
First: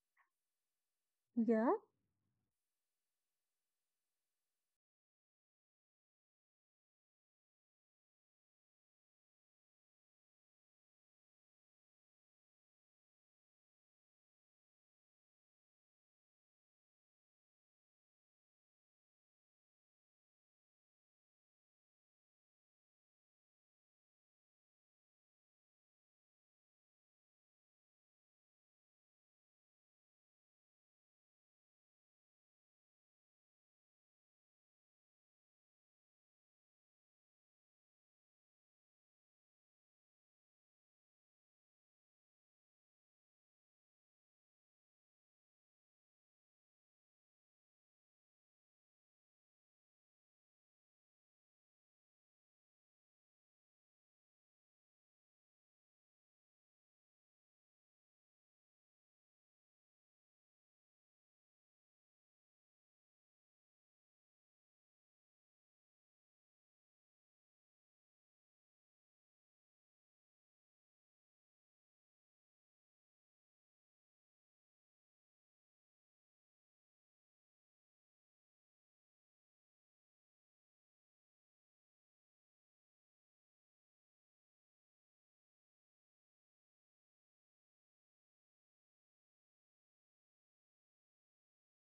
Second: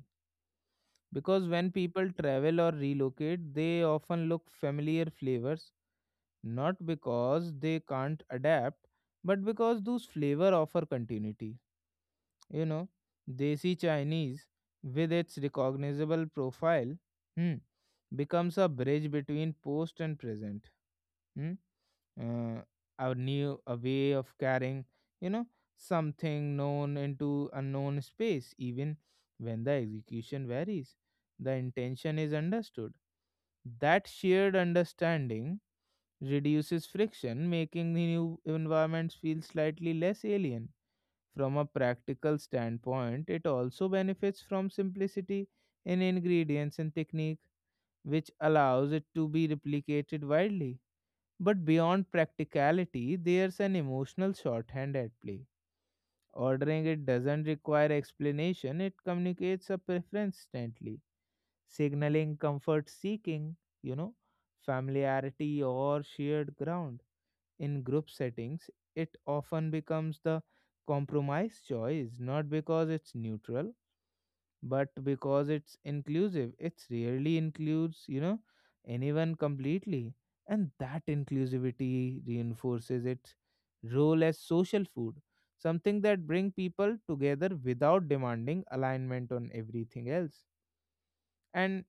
Because Yeah, when people travel or relocate, they often look familiar flavors, not because they can't adapt, but because those flavor offer continuity. You know, desi Chinese, with its recognizable profile, hmm, becomes a bridge between post and present. Hmm? uh, a new a way of carrying, you know, something known into unknown space. Even when the execution varies, the intention is understood. That shared understanding reduces friction, making the new environments feel slightly less alien. From a practical standpoint, it also benefits from simplicity in ingredients and technique, which allows it to be replicated widely. But beyond practicality, there's an emotional shorthand at play. Ordering it doesn't require explanation, it communicates a preference instantly, signaling comfort seeking, you know, familiarity or shared ground. In group settings, it often becomes the compromise choice, not because it's neutral but because it's inclusive. It rarely includes, you know, anyone completely, and that inclusivity reinforces its role as social food, something that bring people together without demanding alignment on everything else. And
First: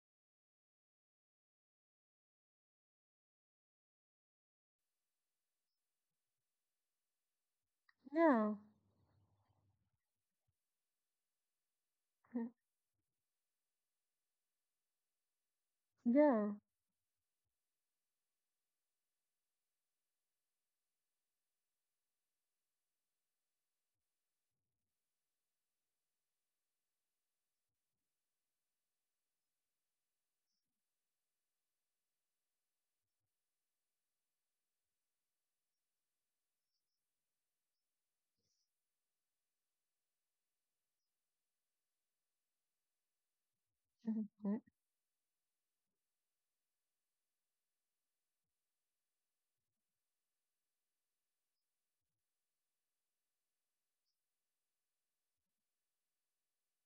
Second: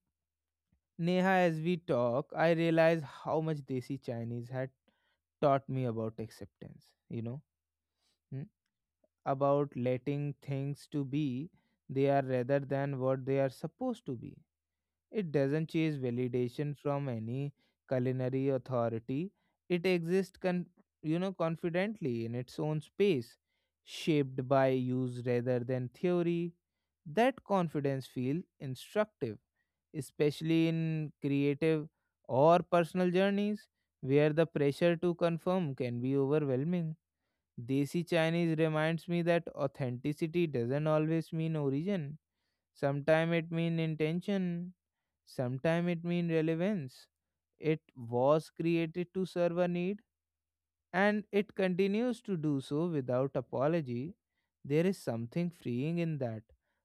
Neha, as we talk, I realize how much desi Chinese had taught me about acceptance, you know. Hmm, yeah. about letting things to be they are Mhm. rather than what they are supposed to be. It doesn't chase Yeah, validation from any culinary authority. It exists, you know, confidently in its own space, shaped by use rather than theory. That confidence feels instructive, especially in creative or personal journeys where the pressure to confirm can be overwhelming. Desi Chinese reminds me that authenticity doesn't always mean origin. Sometimes it means mhm, mhm. intention. Sometimes it means relevance. It was created to serve a need and it continues to do so without apology. There is something freeing in that.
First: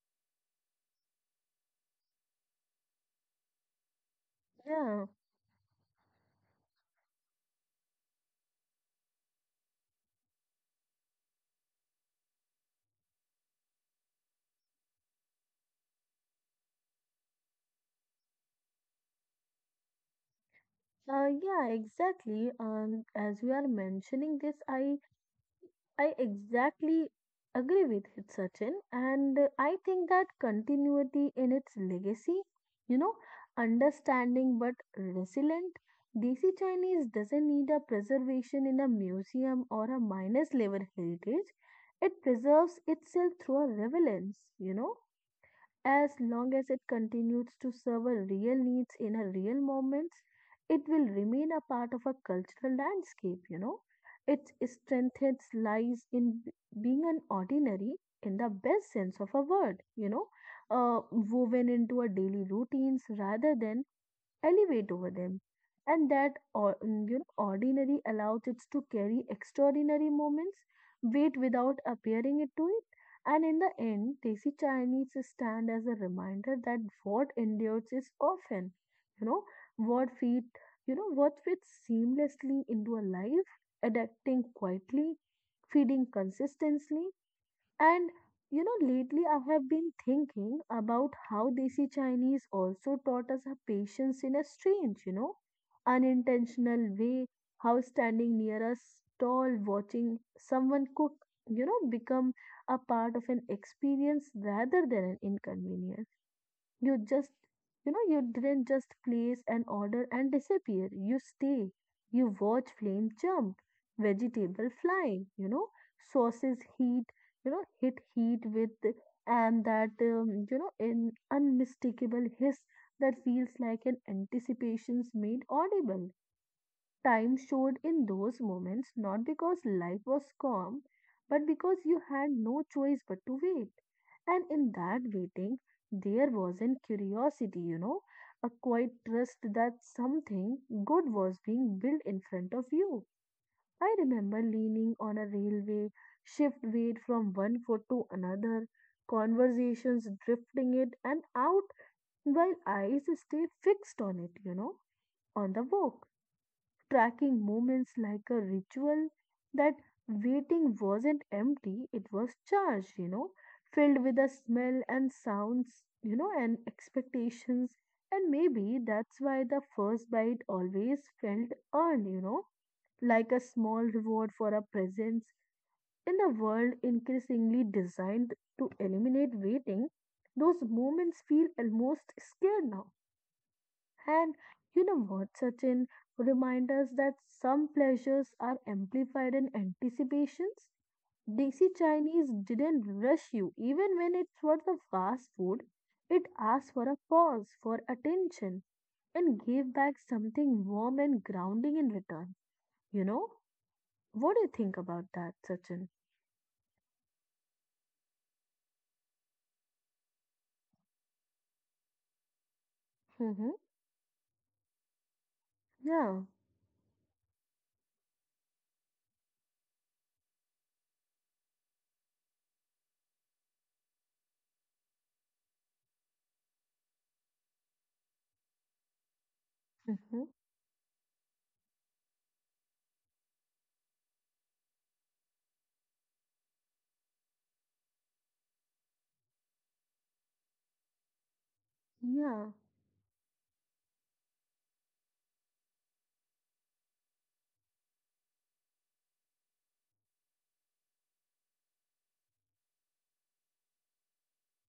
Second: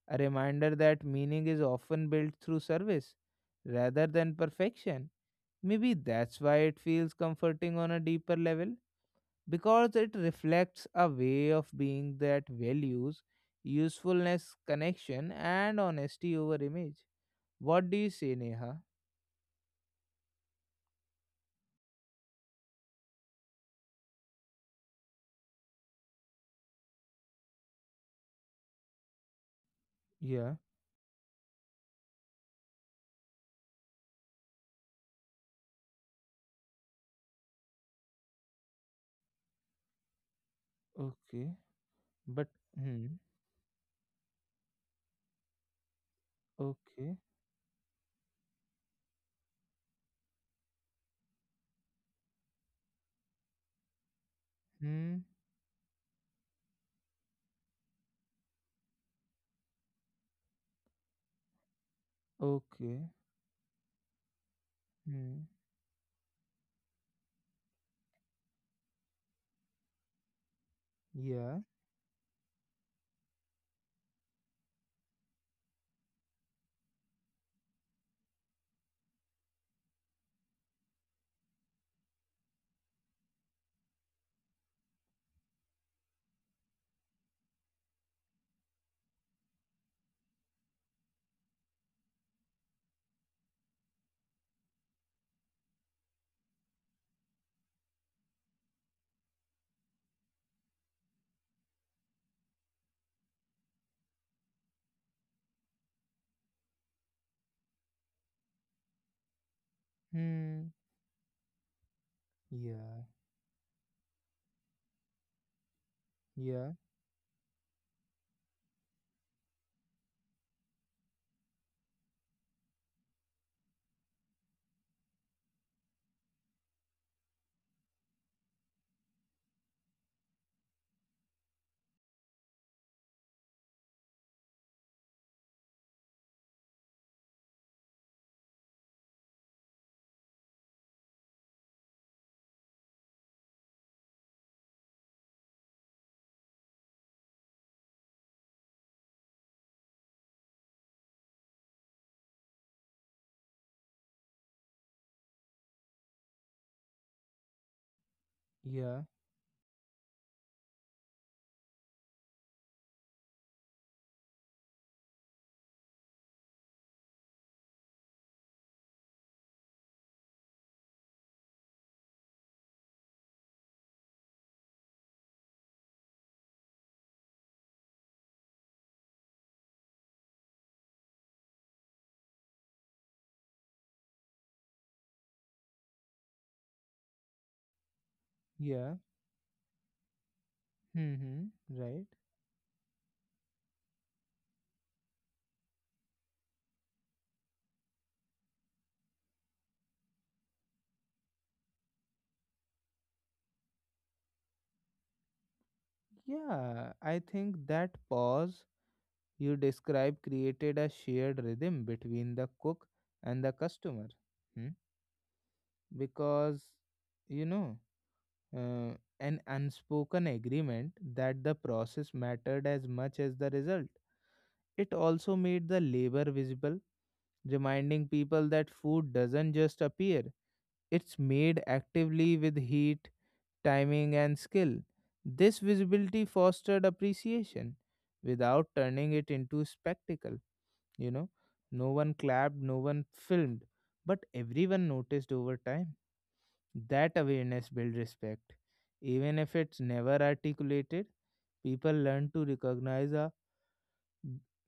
A reminder that meaning is often built through service rather than yeah, perfection. Maybe that's why it feels comforting on a deeper level, because it reflects a way of being that values usefulness, connection, and honesty over image. What do you say, Neha? Yeah, exactly. As you are mentioning this, I exactly agree with it, Sachin, and I think that Yeah. continuity in its legacy, you know, understanding but resilient. Desi Chinese doesn't need a preservation in a museum or a minus level heritage. Okay, It but preserves hmm. itself through a relevance, you know. As long as it Okay. continues to serve our real needs in our real moments, it will remain a part of our cultural landscape, you know. Its Hmm. strength lies in being an ordinary in the best sense of a word, you know, woven into our daily routines Okay. rather than elevate over them. Hmm. And that you know, ordinary allows it to carry extraordinary moments, weight Yeah. without appearing it to it. And in the end, Desi Chinese stand as a reminder that what endures is often, you know, what fit, you know, what fits seamlessly into a life, adapting quietly, feeding consistently, and you know, lately I have been thinking about how Desi Chinese also taught us our patience in a strange, you know, unintentional way. How standing near a stall watching someone cook, you know, become a part of an experience rather than an inconvenience. You just, you didn't just place an order and Hmm. disappear. You stay. You watch Yeah. flame jump, vegetable fly, you know, sauces Yeah. heat, you know, hit heat with, and that, you know, an unmistakable hiss that feels like an anticipation's made audible. Time showed in those moments not because life was calm, but because you had no choice but to wait. And in that waiting, there was an curiosity, you know, a quiet trust that something good was being built in front of you. I remember leaning on a railway, shift weight from one foot to another, conversations drifting it and out while eyes stay fixed on it, you know, on the walk tracking moments like a Yeah. ritual. That waiting wasn't empty, it was charged, you know, filled with a smell and sounds, you know, and expectations. And maybe that's why the first bite always felt earned, you know, like a small reward for a presence in a world increasingly designed to eliminate waiting. Those moments feel almost scared now, and you know what, Sachin? Remind us that some pleasures are Yeah. amplified in anticipations. Hmm. Hmm. Desi Right. Chinese didn't rush you, even when it was a fast food. It asked for a pause, for attention, and gave back something warm and grounding in return. You know? What do you think about that, Sachin? Yeah. I think that pause you describe created a shared rhythm between the cook and Mm-hmm. the customer. Hmm. Yeah. Because, you know, an unspoken agreement that the process mattered as much as the result. It also made the labor visible, reminding people that food doesn't just Mm-hmm. appear, it's made actively with heat, timing, and skill. This visibility fostered appreciation without turning it into a spectacle. You know, no one Yeah. clapped, no one filmed, but everyone noticed over time. That awareness built respect. Even if it's never articulated, people learn to recognize a,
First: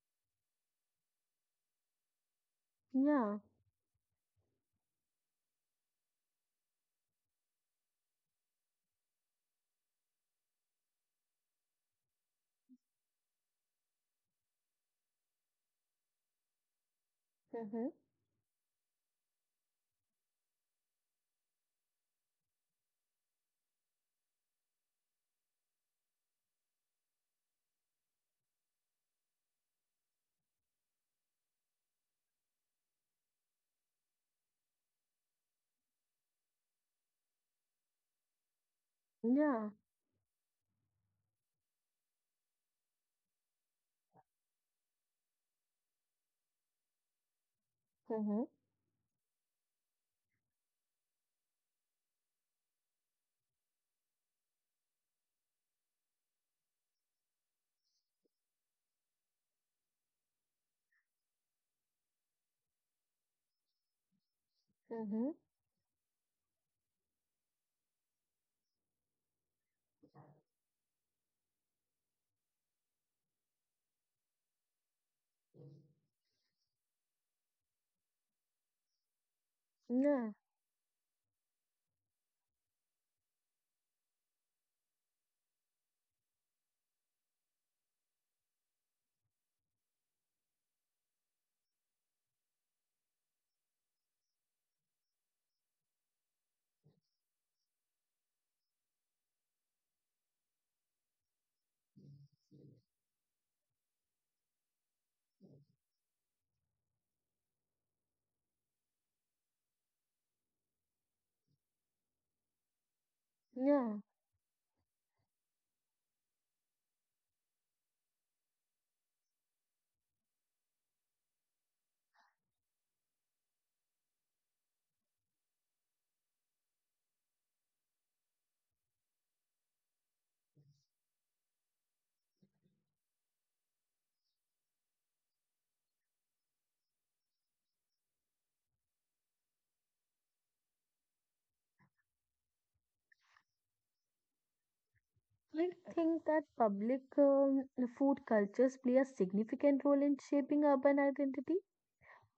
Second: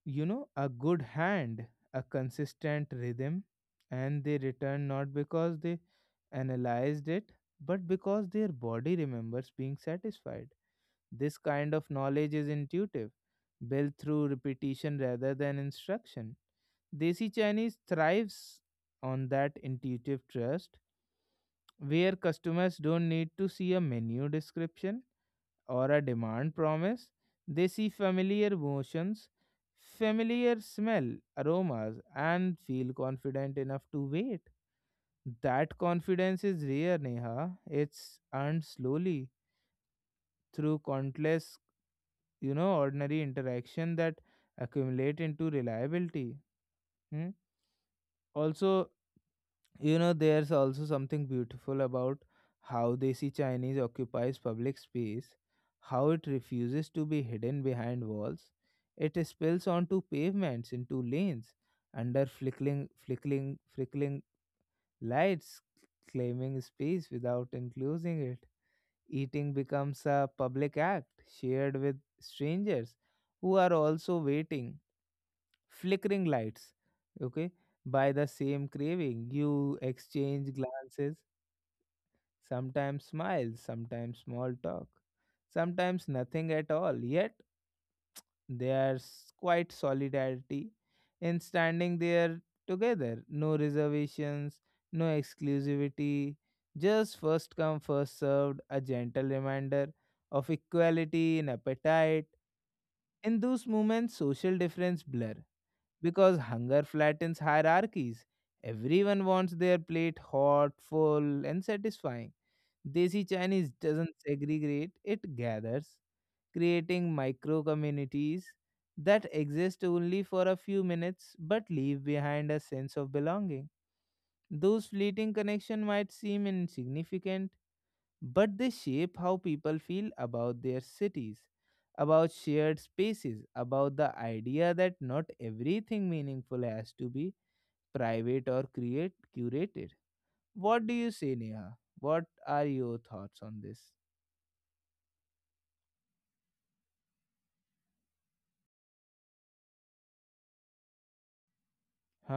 you know, a good hand, a consistent Yeah. rhythm, and they return not because they analyzed it, but because their body remembers being satisfied. This kind of knowledge is intuitive, built through repetition rather than instruction. Desi Chinese Mm-hmm. thrives on that intuitive trust, where customers don't need to see a menu description or a demand promise, they see familiar motions, familiar smell, aromas, and feel confident enough to wait. That confidence is rare, Neha. It's earned slowly Yeah. through countless, you know, ordinary interaction that accumulate into reliability. Hmm? Mm-hmm. Also, you know, there's also something beautiful about how Desi Chinese occupies public space, how it refuses to be hidden behind walls. It spills onto pavements, into lanes, under flickering Mm-hmm. lights, claiming space without enclosing it. Eating becomes a public act shared with strangers who are also waiting, flickering lights, okay, by the same craving. You Yeah. exchange glances, sometimes smiles, sometimes small talk, sometimes nothing at all, yet there's quite solidarity in standing there together. No reservations, no exclusivity, just first come first served, a gentle reminder of equality in appetite. In those moments social difference blur, because hunger flattens hierarchies. Everyone wants their plate hot, full, and satisfying. Desi Chinese Yeah. doesn't segregate, it gathers, creating micro communities that exist only for a few minutes but leave behind a sense of belonging. Those fleeting connections might seem insignificant but they shape how people feel about their cities, about shared spaces, about the idea that not everything meaningful has to be private or create curated. What do you say, Neha? What are your thoughts on this? I think that public food cultures play a significant role in shaping urban identity.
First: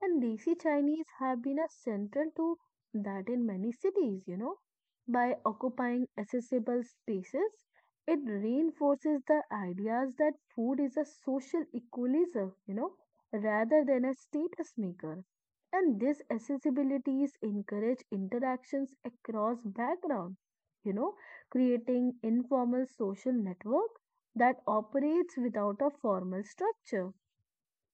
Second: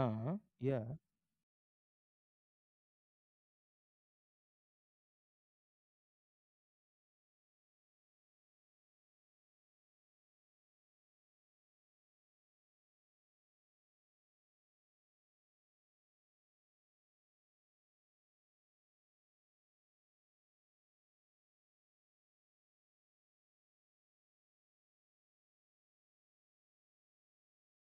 And Desi Yeah. Chinese have been a central to that in many cities, you know. By occupying accessible spaces, it reinforces the ideas that food is a social equalizer, you know, rather than a status maker. And these accessibilities encourage interactions across background, you know, creating informal social network that operates without a formal structure.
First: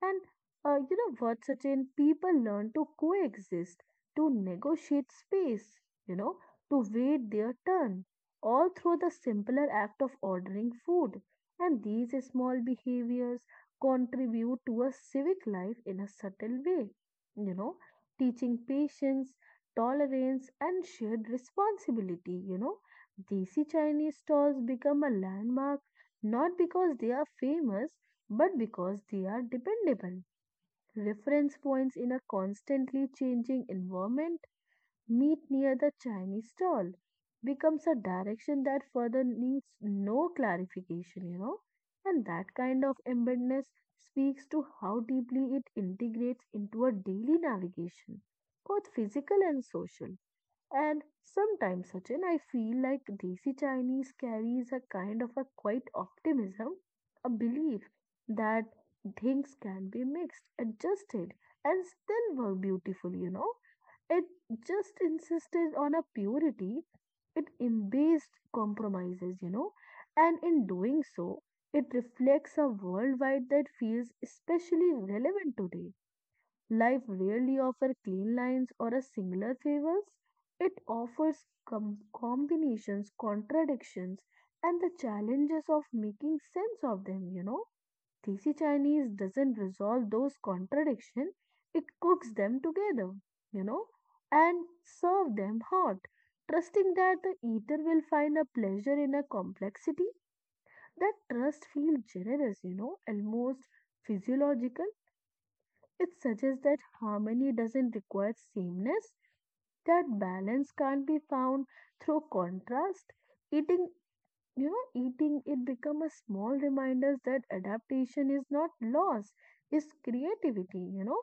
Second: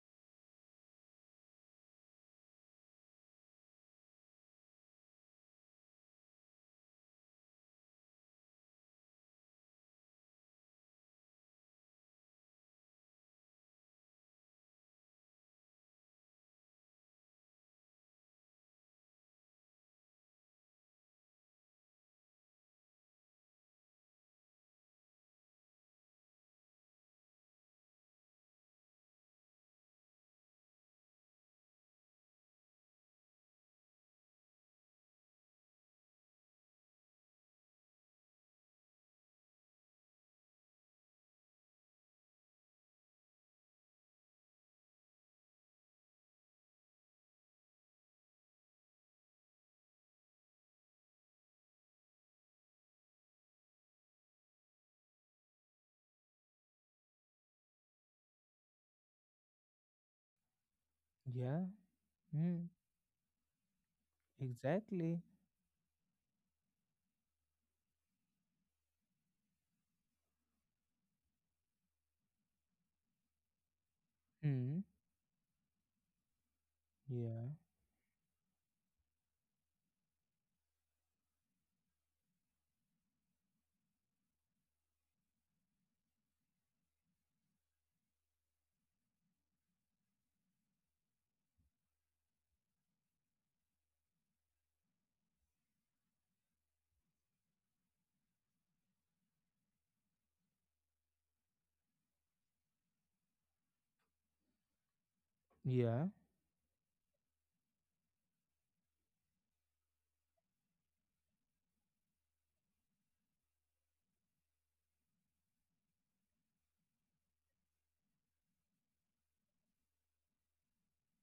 And you know what, Sachin? People learn to coexist, to negotiate space, you know, to wait their turn, all through the simpler act of ordering food. And these small behaviors contribute to a civic life in a subtle way, you know, teaching patience, tolerance, and shared responsibility, you know. Desi Chinese stalls become a landmark not because they are famous but because they are dependable reference points in a constantly changing environment. Meet near the Chinese stall becomes a direction that further needs no clarification, you know, and that kind of embeddedness speaks to how deeply it integrates into our daily navigation, both physical and social. And sometimes, Sachin, I feel like Desi Chinese carries a kind of a quiet optimism, a belief that things can be mixed, adjusted, Yeah. and still work Hmm. beautifully, you know. It just Exactly. insisted on a purity, it embraced compromises, you know, and in doing so, it reflects a worldwide that feels Hmm. especially relevant today. Life Yeah. rarely offers clean lines or a singular favors. It offers combinations, contradictions, and the challenges of making sense of them, you know. Desi Chinese doesn't resolve those contradictions, it cooks them together, you know, and serve them hot, trusting that the eater will find a pleasure in a complexity. That trust feels generous, you know, almost physiological. Yeah. It suggests that harmony doesn't require sameness, that balance can't be found through contrast. Eating, eating it become a small reminder that adaptation is not loss, is creativity, you know.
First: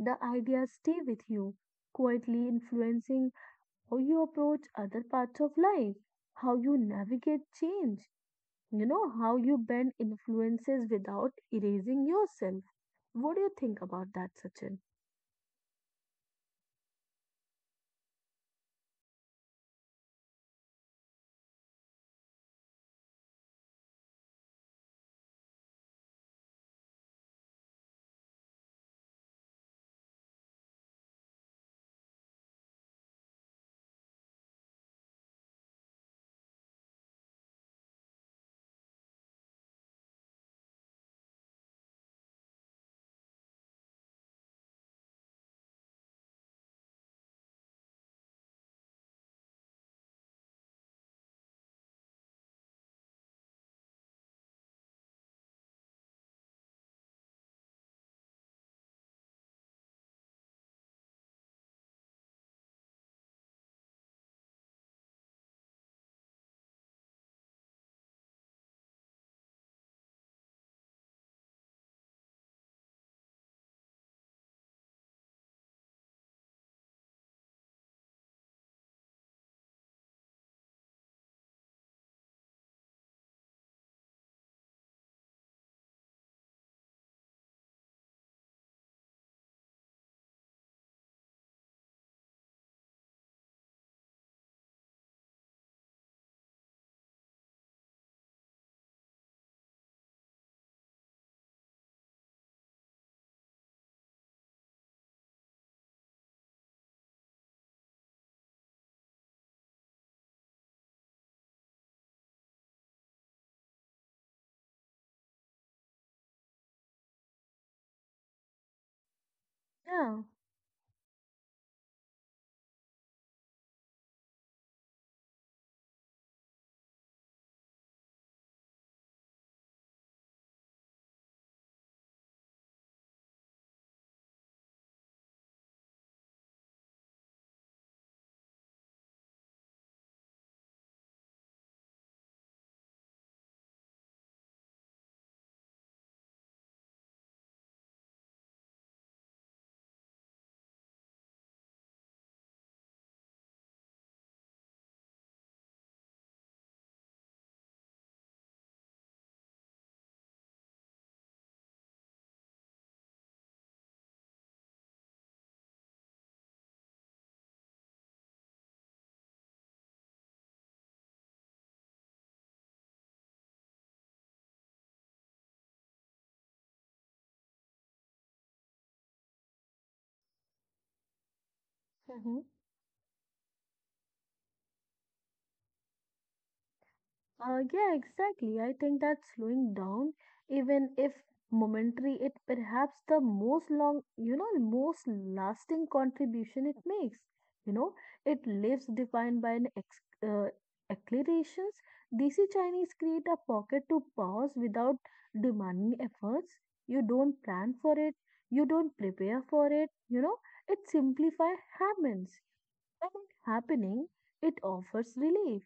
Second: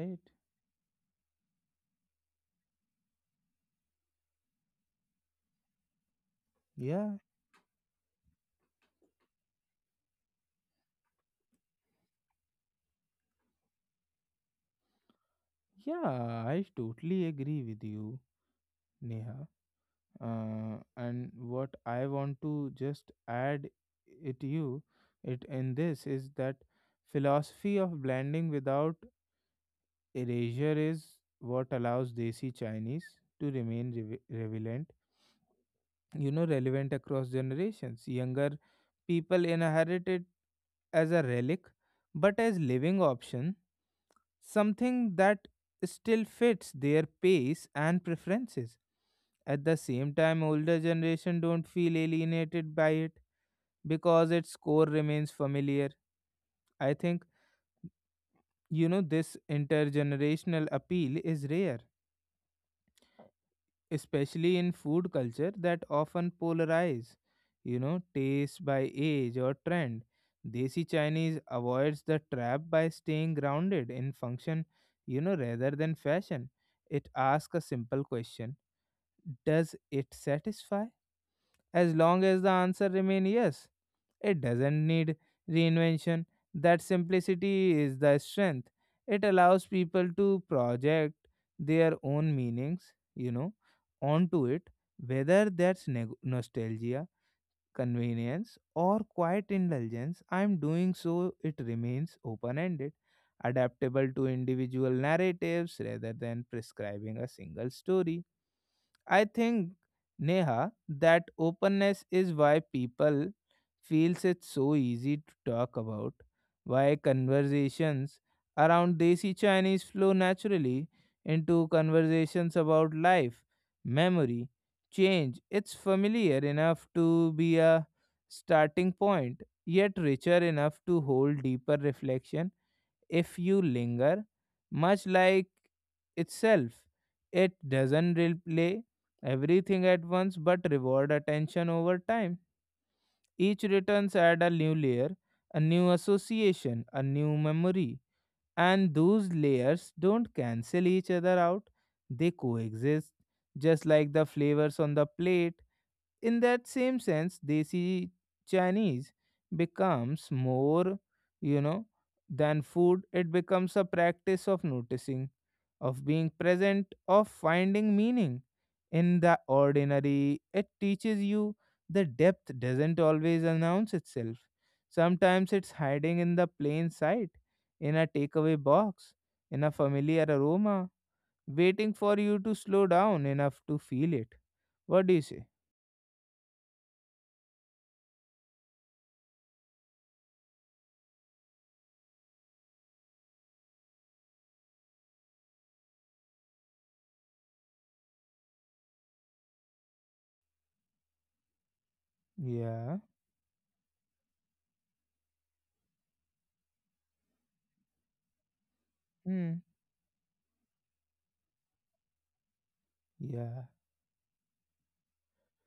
The ideas stay with you, quietly influencing how you approach other parts of life, how you Yeah. navigate change, you know, how you bend influences without erasing yourself. What do you think about that, Sachin? Yeah. I totally agree with you, Neha. And what I want to just add it you it in this is that philosophy of blending without erasure is what allows desi Chinese to remain relevant, you know, relevant across generations. Younger people inherit it as a relic but as living option, something that still fits their pace and preferences. At the same time, older generation don't feel alienated by it because its core remains familiar. I think, you know, this intergenerational appeal is rare, especially in food culture that often polarize, you know, taste by age or trend. Desi Chinese avoids the trap by staying grounded in function, you know, rather than fashion. It asks a simple question: does it satisfy? As long as the answer remains yes, it doesn't need reinvention. That simplicity is the strength. It allows people to project their own meanings, you know, onto it, whether that's nostalgia, convenience, or quiet indulgence. I'm doing so, it remains open ended, adaptable to individual narratives rather than prescribing a single story. I think Neha, that openness is why people feels it's so easy to talk about, why conversations around desi Chinese flow Yeah. naturally into conversations about life, memory, change. It's familiar enough to be a starting point, yet richer enough to hold deeper reflection if you linger, much like itself. It doesn't replay everything at once but reward attention over time. Each returns add a new layer, a new association, a new memory, and those layers don't cancel each other out, they coexist, just like the flavors on the plate in that same sense desi chinese becomes more you know than food. It becomes a practice of noticing, of being present, of finding meaning in the ordinary. It teaches you the depth doesn't always announce itself, sometimes it's hiding in the plain sight, in a takeaway box, in a familiar aroma, waiting for you to slow down enough to feel it. What do you say? Yeah, exactly. I think that slowing down, even if momentary, it perhaps the most long, you know, most lasting contribution it makes. You know, it lives defined by an ex uh, acclarations. Desi Chinese Yeah. create a pocket to pause without demanding efforts. You don't plan for it. You don't prepare Mm. for it. You know, it simplify happens. And in Yeah. happening, it offers relief,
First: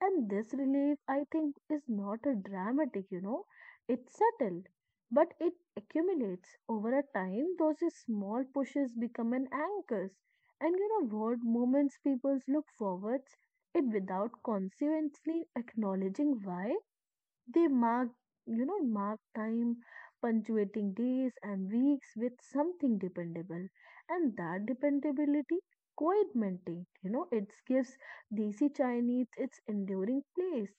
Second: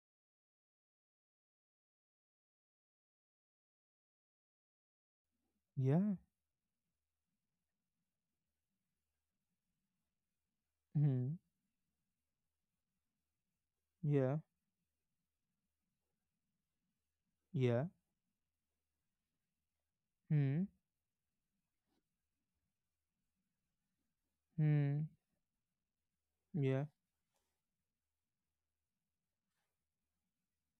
and this relief, I think, is not a dramatic, you know, it's subtle, but it Yeah. accumulates over a time. Those small pushes become an anchors, and you know Hmm. what moments people look forwards it Yeah. without consequently acknowledging why they Yeah. mark time, Hmm. punctuating days and weeks with something dependable. And that Hmm. dependability, quite Yeah. maintained, you know, it gives Desi Chinese its enduring place.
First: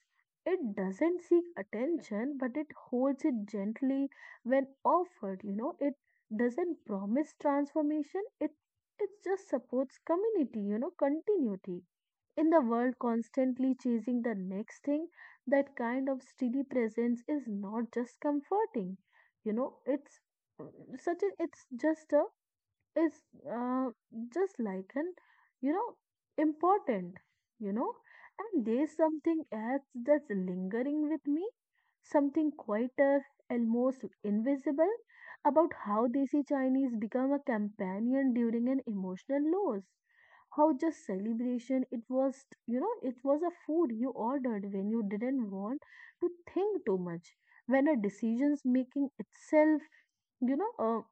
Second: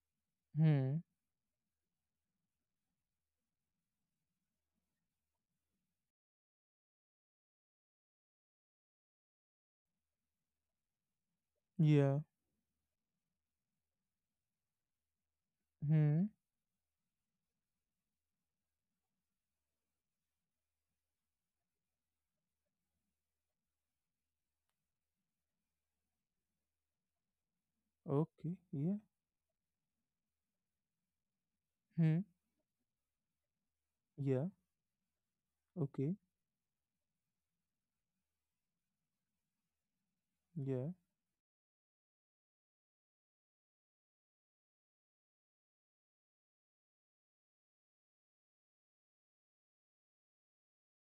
It Hmm. doesn't seek attention, but it holds it gently when offered, you know, it doesn't promise transformation, it just supports community, you know, continuity Yeah. in the world constantly chasing the next thing, that kind of Hmm. steady presence is not just comforting, you know, it's uh, such a it's uh, just like an you know important you know Okay. And there's Yeah. something else that's lingering with me, Hmm. something quieter, almost Yeah. invisible, about how Okay. they see chinese become a companion during an emotional loss, how Yeah. just celebration it was, you know, it was a food you ordered when you didn't want to think too much, when a decision's making itself, you know,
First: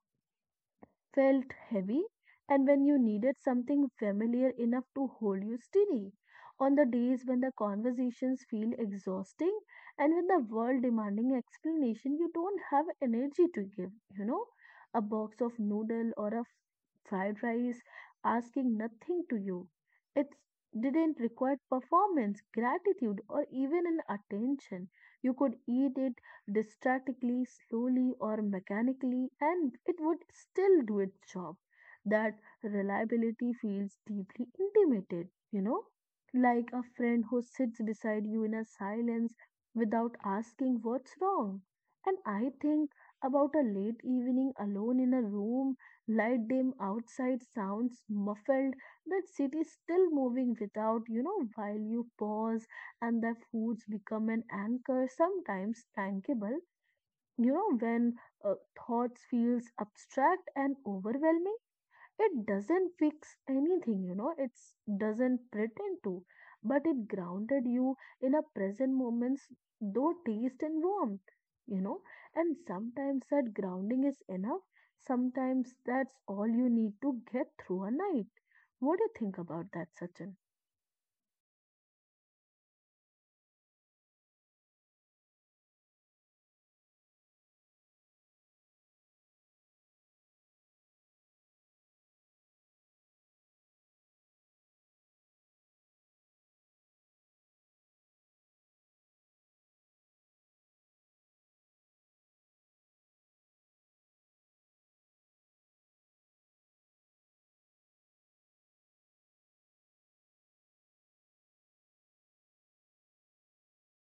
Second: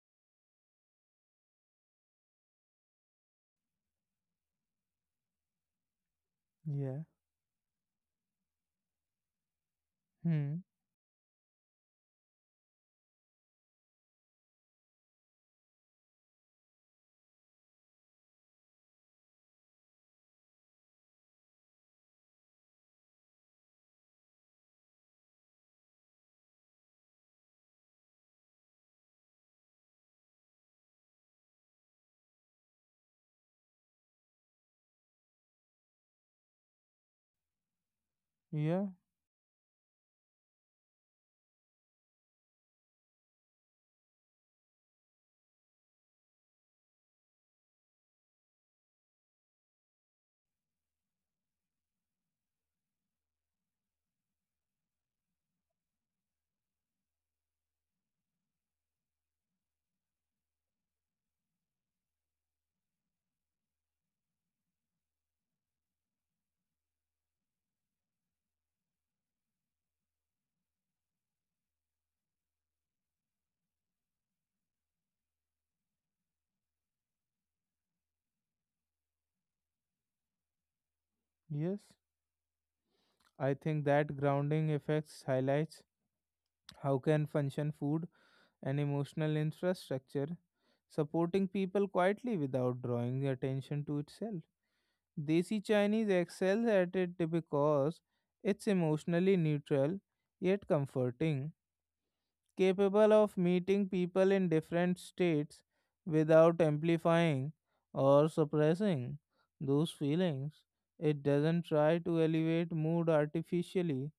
felt heavy, and when you needed something familiar enough to hold you steady. On the Yeah. days when the conversations feel exhausting and with the Hmm. world demanding explanation, you don't have energy to give, you know, a box of noodle or a fried rice asking nothing to you. It didn't require performance, gratitude, or even an attention. You could eat it distractingly, slowly, or mechanically, and it would still do its job. That reliability feels deeply intimated, you know, like a friend who sits beside you in a Yeah. silence without asking what's wrong. And I think about a late evening alone in a room, light dim outside, sounds muffled, that city still moving without, you know, while you pause and their foods become an anchor, sometimes tangible. You know, when uh, thoughts feels abstract and overwhelming, it doesn't fix anything, you know, it doesn't pretend to, but it grounded you in a present moments, though taste and warmth, you know, and sometimes that grounding is enough. Sometimes that's all you need to get through a night. What do you think about that, Sachin? Yes. I think that grounding effects highlights how can function food and emotional infrastructure supporting people quietly without drawing attention to itself. Desi Chinese excels at it because it's emotionally neutral yet comforting, capable of meeting people in different states without amplifying or suppressing those feelings. It doesn't try to elevate mood artificially,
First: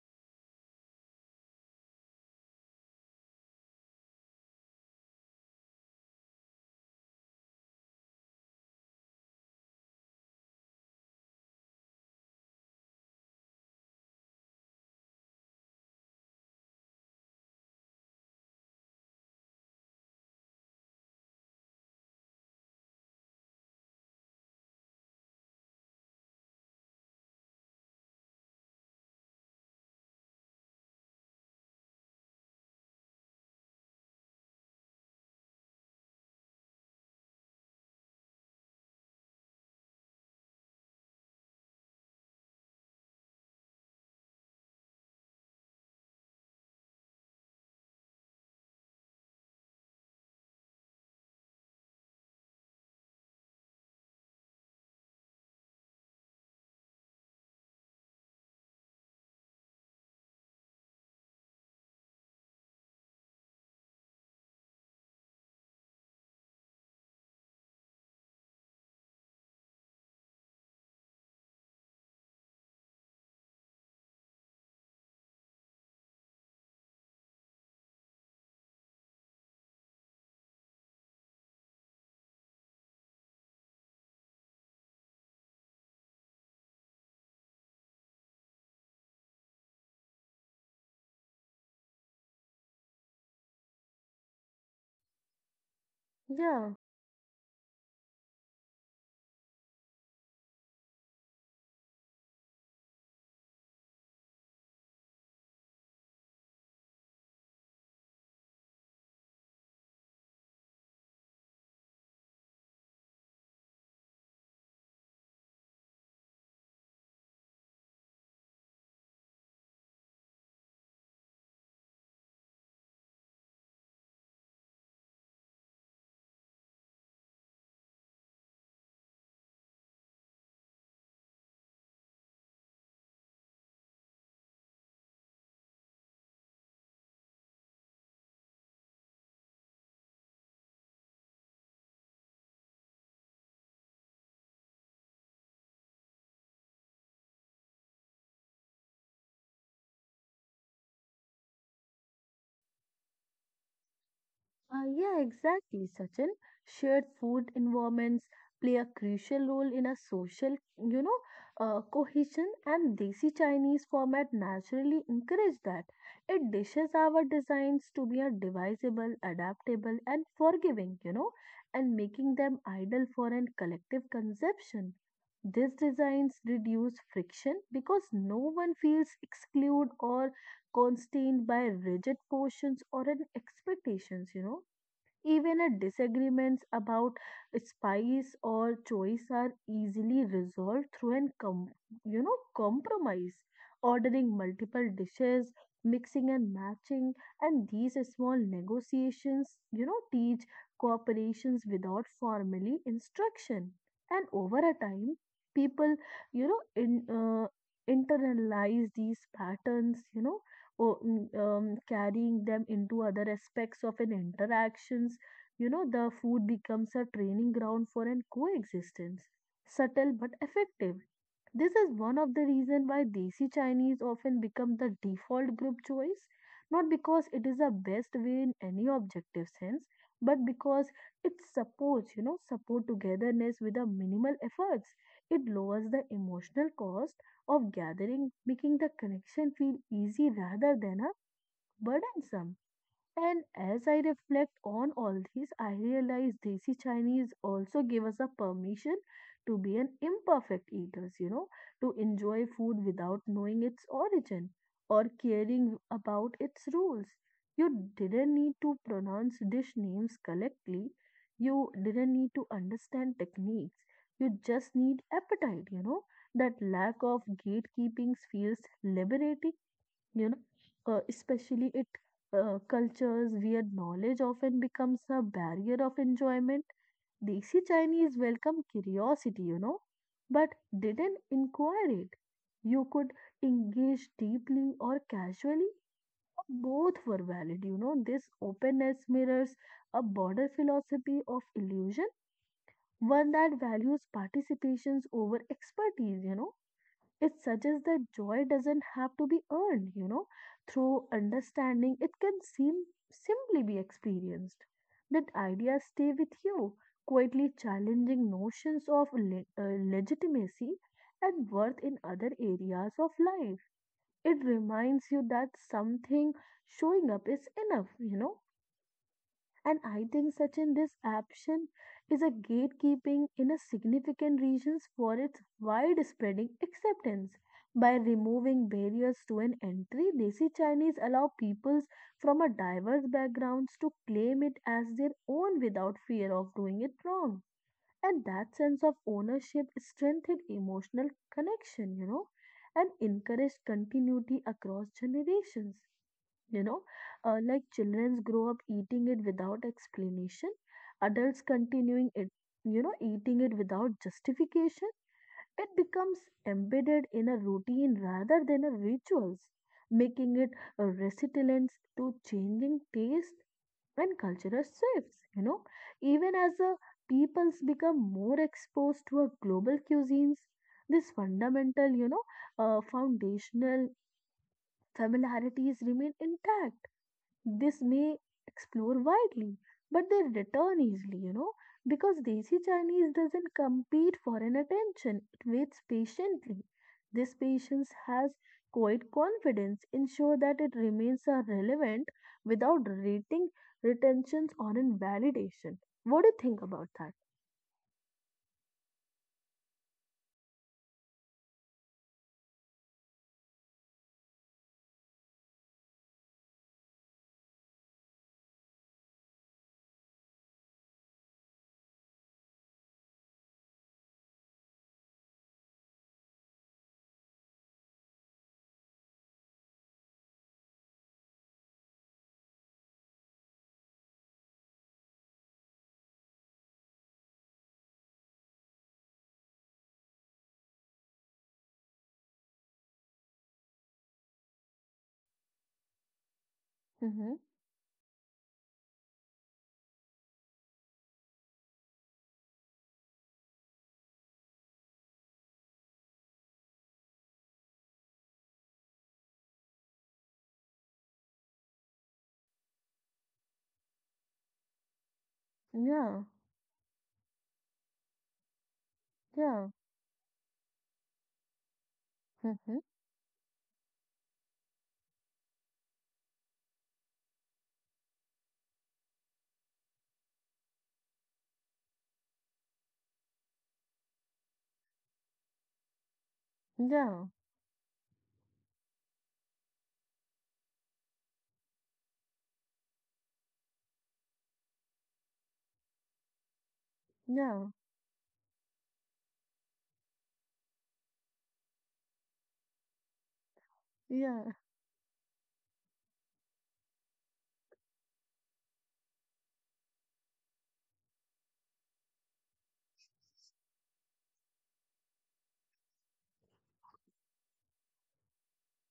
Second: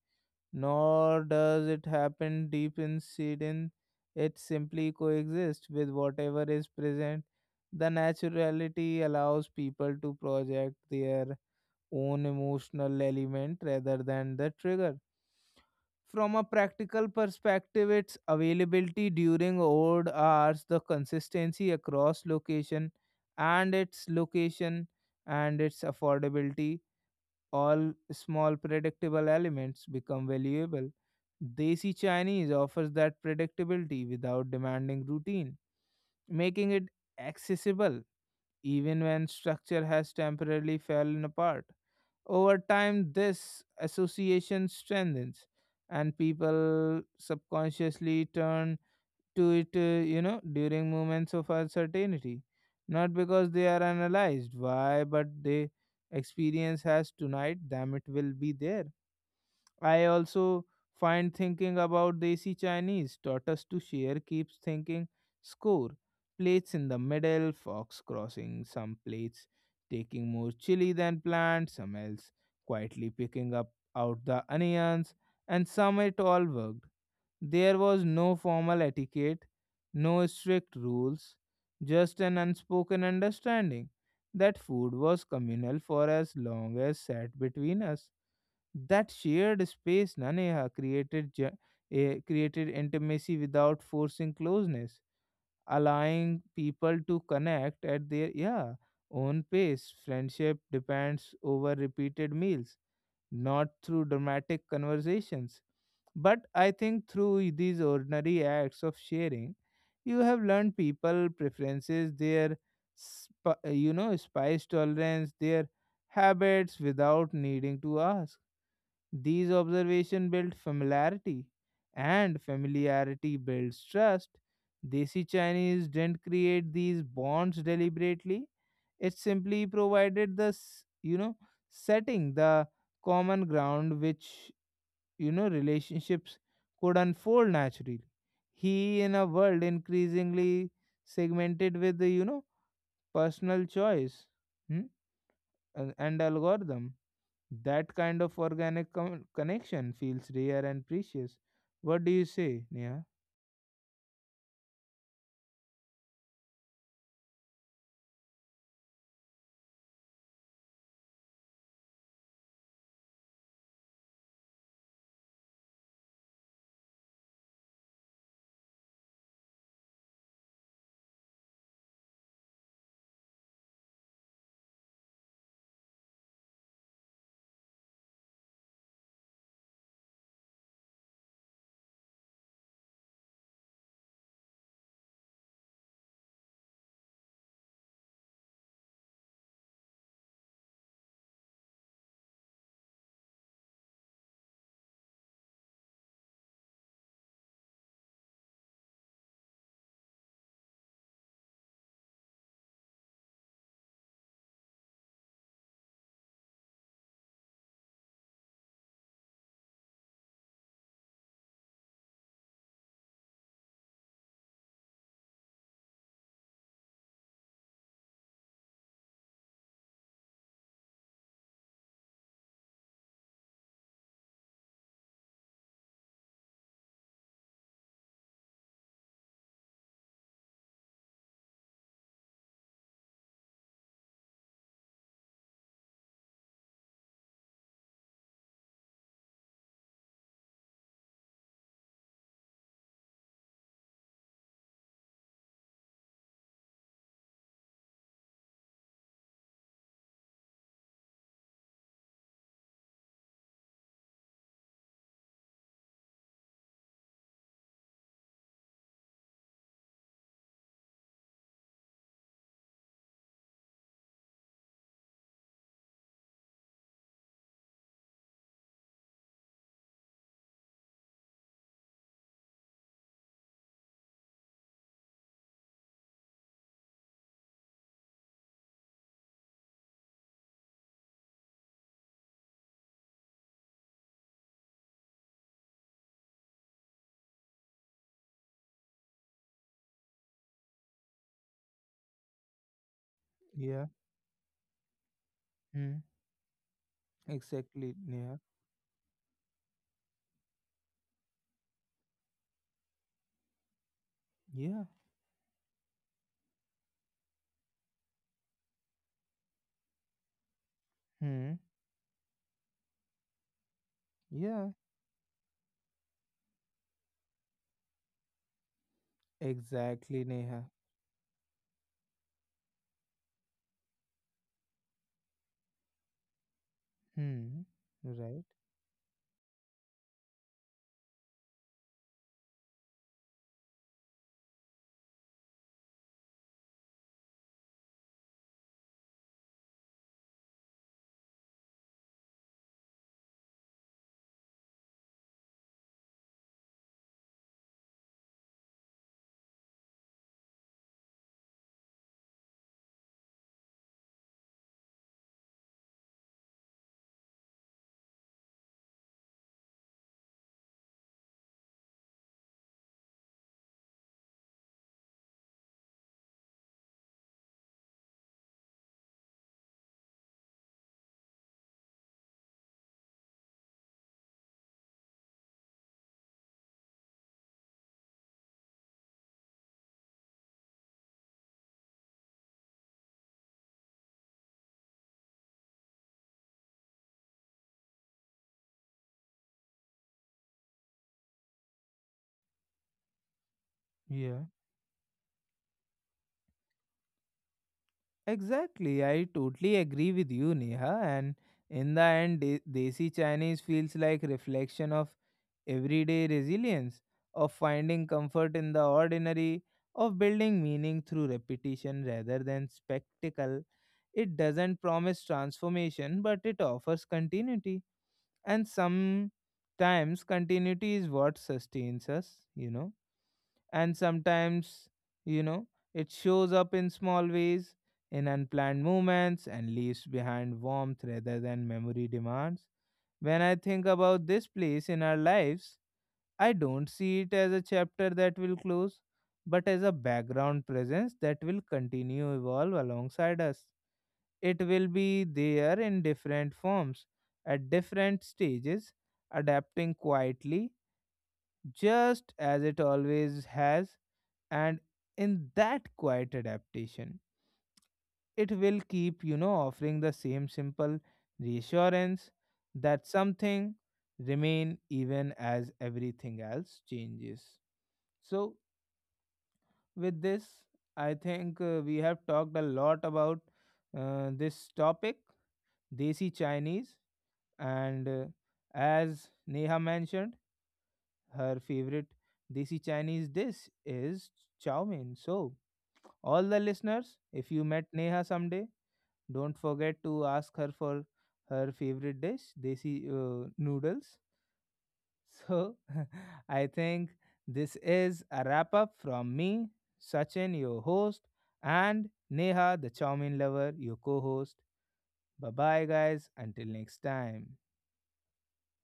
nor does it happen deep inside in it simply coexists with whatever is present. The naturality allows people to project their own emotional element rather than the trigger. From a practical perspective, its availability during odd hours, the consistency across location and its affordability, all small predictable elements become valuable. Desi Chinese offers that predictability without demanding routine, making it accessible even when structure has temporarily fallen apart. Over time, this association strengthens, and people subconsciously turn to it, you know, during moments of uncertainty. Not because they are analyzed why, but they experience has tonight, damn it will be there. I also find thinking about Desi Chinese taught us to share keeps thinking score. Plates in the middle, fox crossing some plates, taking more chili than planned, some else quietly picking up out the onions, and some it all worked. There was no formal etiquette, no strict rules, just an unspoken understanding that food was communal for as long as sat between us. That shared space, na Neha, created created intimacy without forcing closeness, allowing Yeah. people to connect at their yeah own pace. Friendship depends over repeated meals, not through dramatic conversations, but I think through these ordinary acts of sharing, you have learned people preferences, their you know spice tolerance, their habits without needing to ask these observations build familiarity, and familiarity builds trust. Desi Chinese didn't create these bonds deliberately. It simply provided the you know setting, the common ground which you know relationships could unfold naturally. He in a world increasingly segmented with the you know personal choice hmm, and algorithm. That kind of organic connection feels rare and precious. What do you say, Neha? Yeah, exactly, Sachin. Shared food environments play a crucial role in a social, you know, cohesion, and Desi Chinese format naturally encourage that. It dishes our designs to be a divisible, adaptable, and forgiving, you know, and making them ideal for an collective consumption. These designs reduce friction because no one feels excluded or constrained by rigid portions or an expectations, you know. Even a disagreements about spice or choice are easily resolved through an you know compromise, ordering multiple dishes, mixing and matching, and these small negotiations, you know, teach cooperations without formally instruction. And over a time, people, you know, in internalize these patterns, you know, carrying them into other aspects of an interactions, you know, the food becomes a training ground for an coexistence, subtle but effective. This is one of the reasons why desi chinese often become the default group choice, not because it is the best way in any objective sense, but because it supports you know support togetherness with a minimal efforts. It lowers the emotional cost of gathering, making the connection feel easy rather than a burdensome. And as I reflect on all these, I realize Desi Chinese also give us a permission to be an imperfect eaters, you know, to enjoy food without knowing its origin or caring about its rules. You didn't need to pronounce dish names correctly. You didn't need to understand techniques. You just need appetite, you know. That lack of gatekeeping feels liberating, you know, especially it cultures where knowledge often becomes a barrier of enjoyment. Desi chinese welcome curiosity, you know, but didn't inquire it. You could engage deeply or casually, or both were valid, you know, this openness mirrors a broader philosophy of illusion, one that Yeah. values participations over Hmm. expertise, you know, it suggests Exactly, that joy Neha. doesn't have to be earned, you know, through understanding. It can seem simply be experienced. Yeah. That ideas stay with you, quietly challenging notions of legitimacy and Hmm. worth in other areas of life. It Yeah. reminds you that something showing up is enough, you know, and I Exactly, think such Neha. in this action is a gatekeeping in a significant regions for its widespreading acceptance. Hmm. By Right. removing barriers to an entry, Desi Chinese allow peoples from a diverse backgrounds to claim it as their own without fear of doing it wrong. And that sense of ownership strengthened emotional connection, you know, and encouraged continuity across generations, you know, like children grow up eating it without explanation, adults continuing it, you know, eating it without justification, it becomes embedded in a routine rather than a rituals, making it a resilience to changing taste and cultural shifts, you know, even as the peoples become more exposed to a global cuisines, this fundamental, you know, foundational familiarities remain intact. This may explore widely, but they return easily, you know, because Desi Chinese doesn't compete for an attention. It waits patiently. This patience has quiet confidence, ensure that it remains a relevant without rating retentions Yeah. or invalidation. What do you think about that? Exactly. I totally agree with you, Neha. And in the end, Desi Chinese feels like reflection of everyday resilience, of finding comfort in the ordinary, of building meaning through repetition rather than spectacle. It doesn't promise transformation, but it offers continuity. And sometimes continuity is what sustains us, you know. And sometimes, you know, it shows up in small ways, in unplanned moments, and leaves behind warmth rather than memory demands. When I think about this place in our lives, I don't see Mm-hmm. it as a chapter that will close, but as a background presence that will continue evolve alongside us. It will be there in different forms, at different stages, adapting quietly, just as it always has. And in that Yeah, quiet adaptation, it will keep, you know, yeah, offering the same simple reassurance mm-hmm. that something remain even as everything else changes. So, with this, I think we have talked a lot about this topic, Desi Chinese. Yeah, And as Neha mentioned, her favorite desi Chinese dish is chow mein. So, all the listeners, if yeah, you met Neha someday, don't forget to ask her for her favorite dish, desi noodles. yeah. So, I think this is a wrap up from me, Sachin, your host, and Neha, the chow mein lover, your co host. Bye bye, guys. Until next time.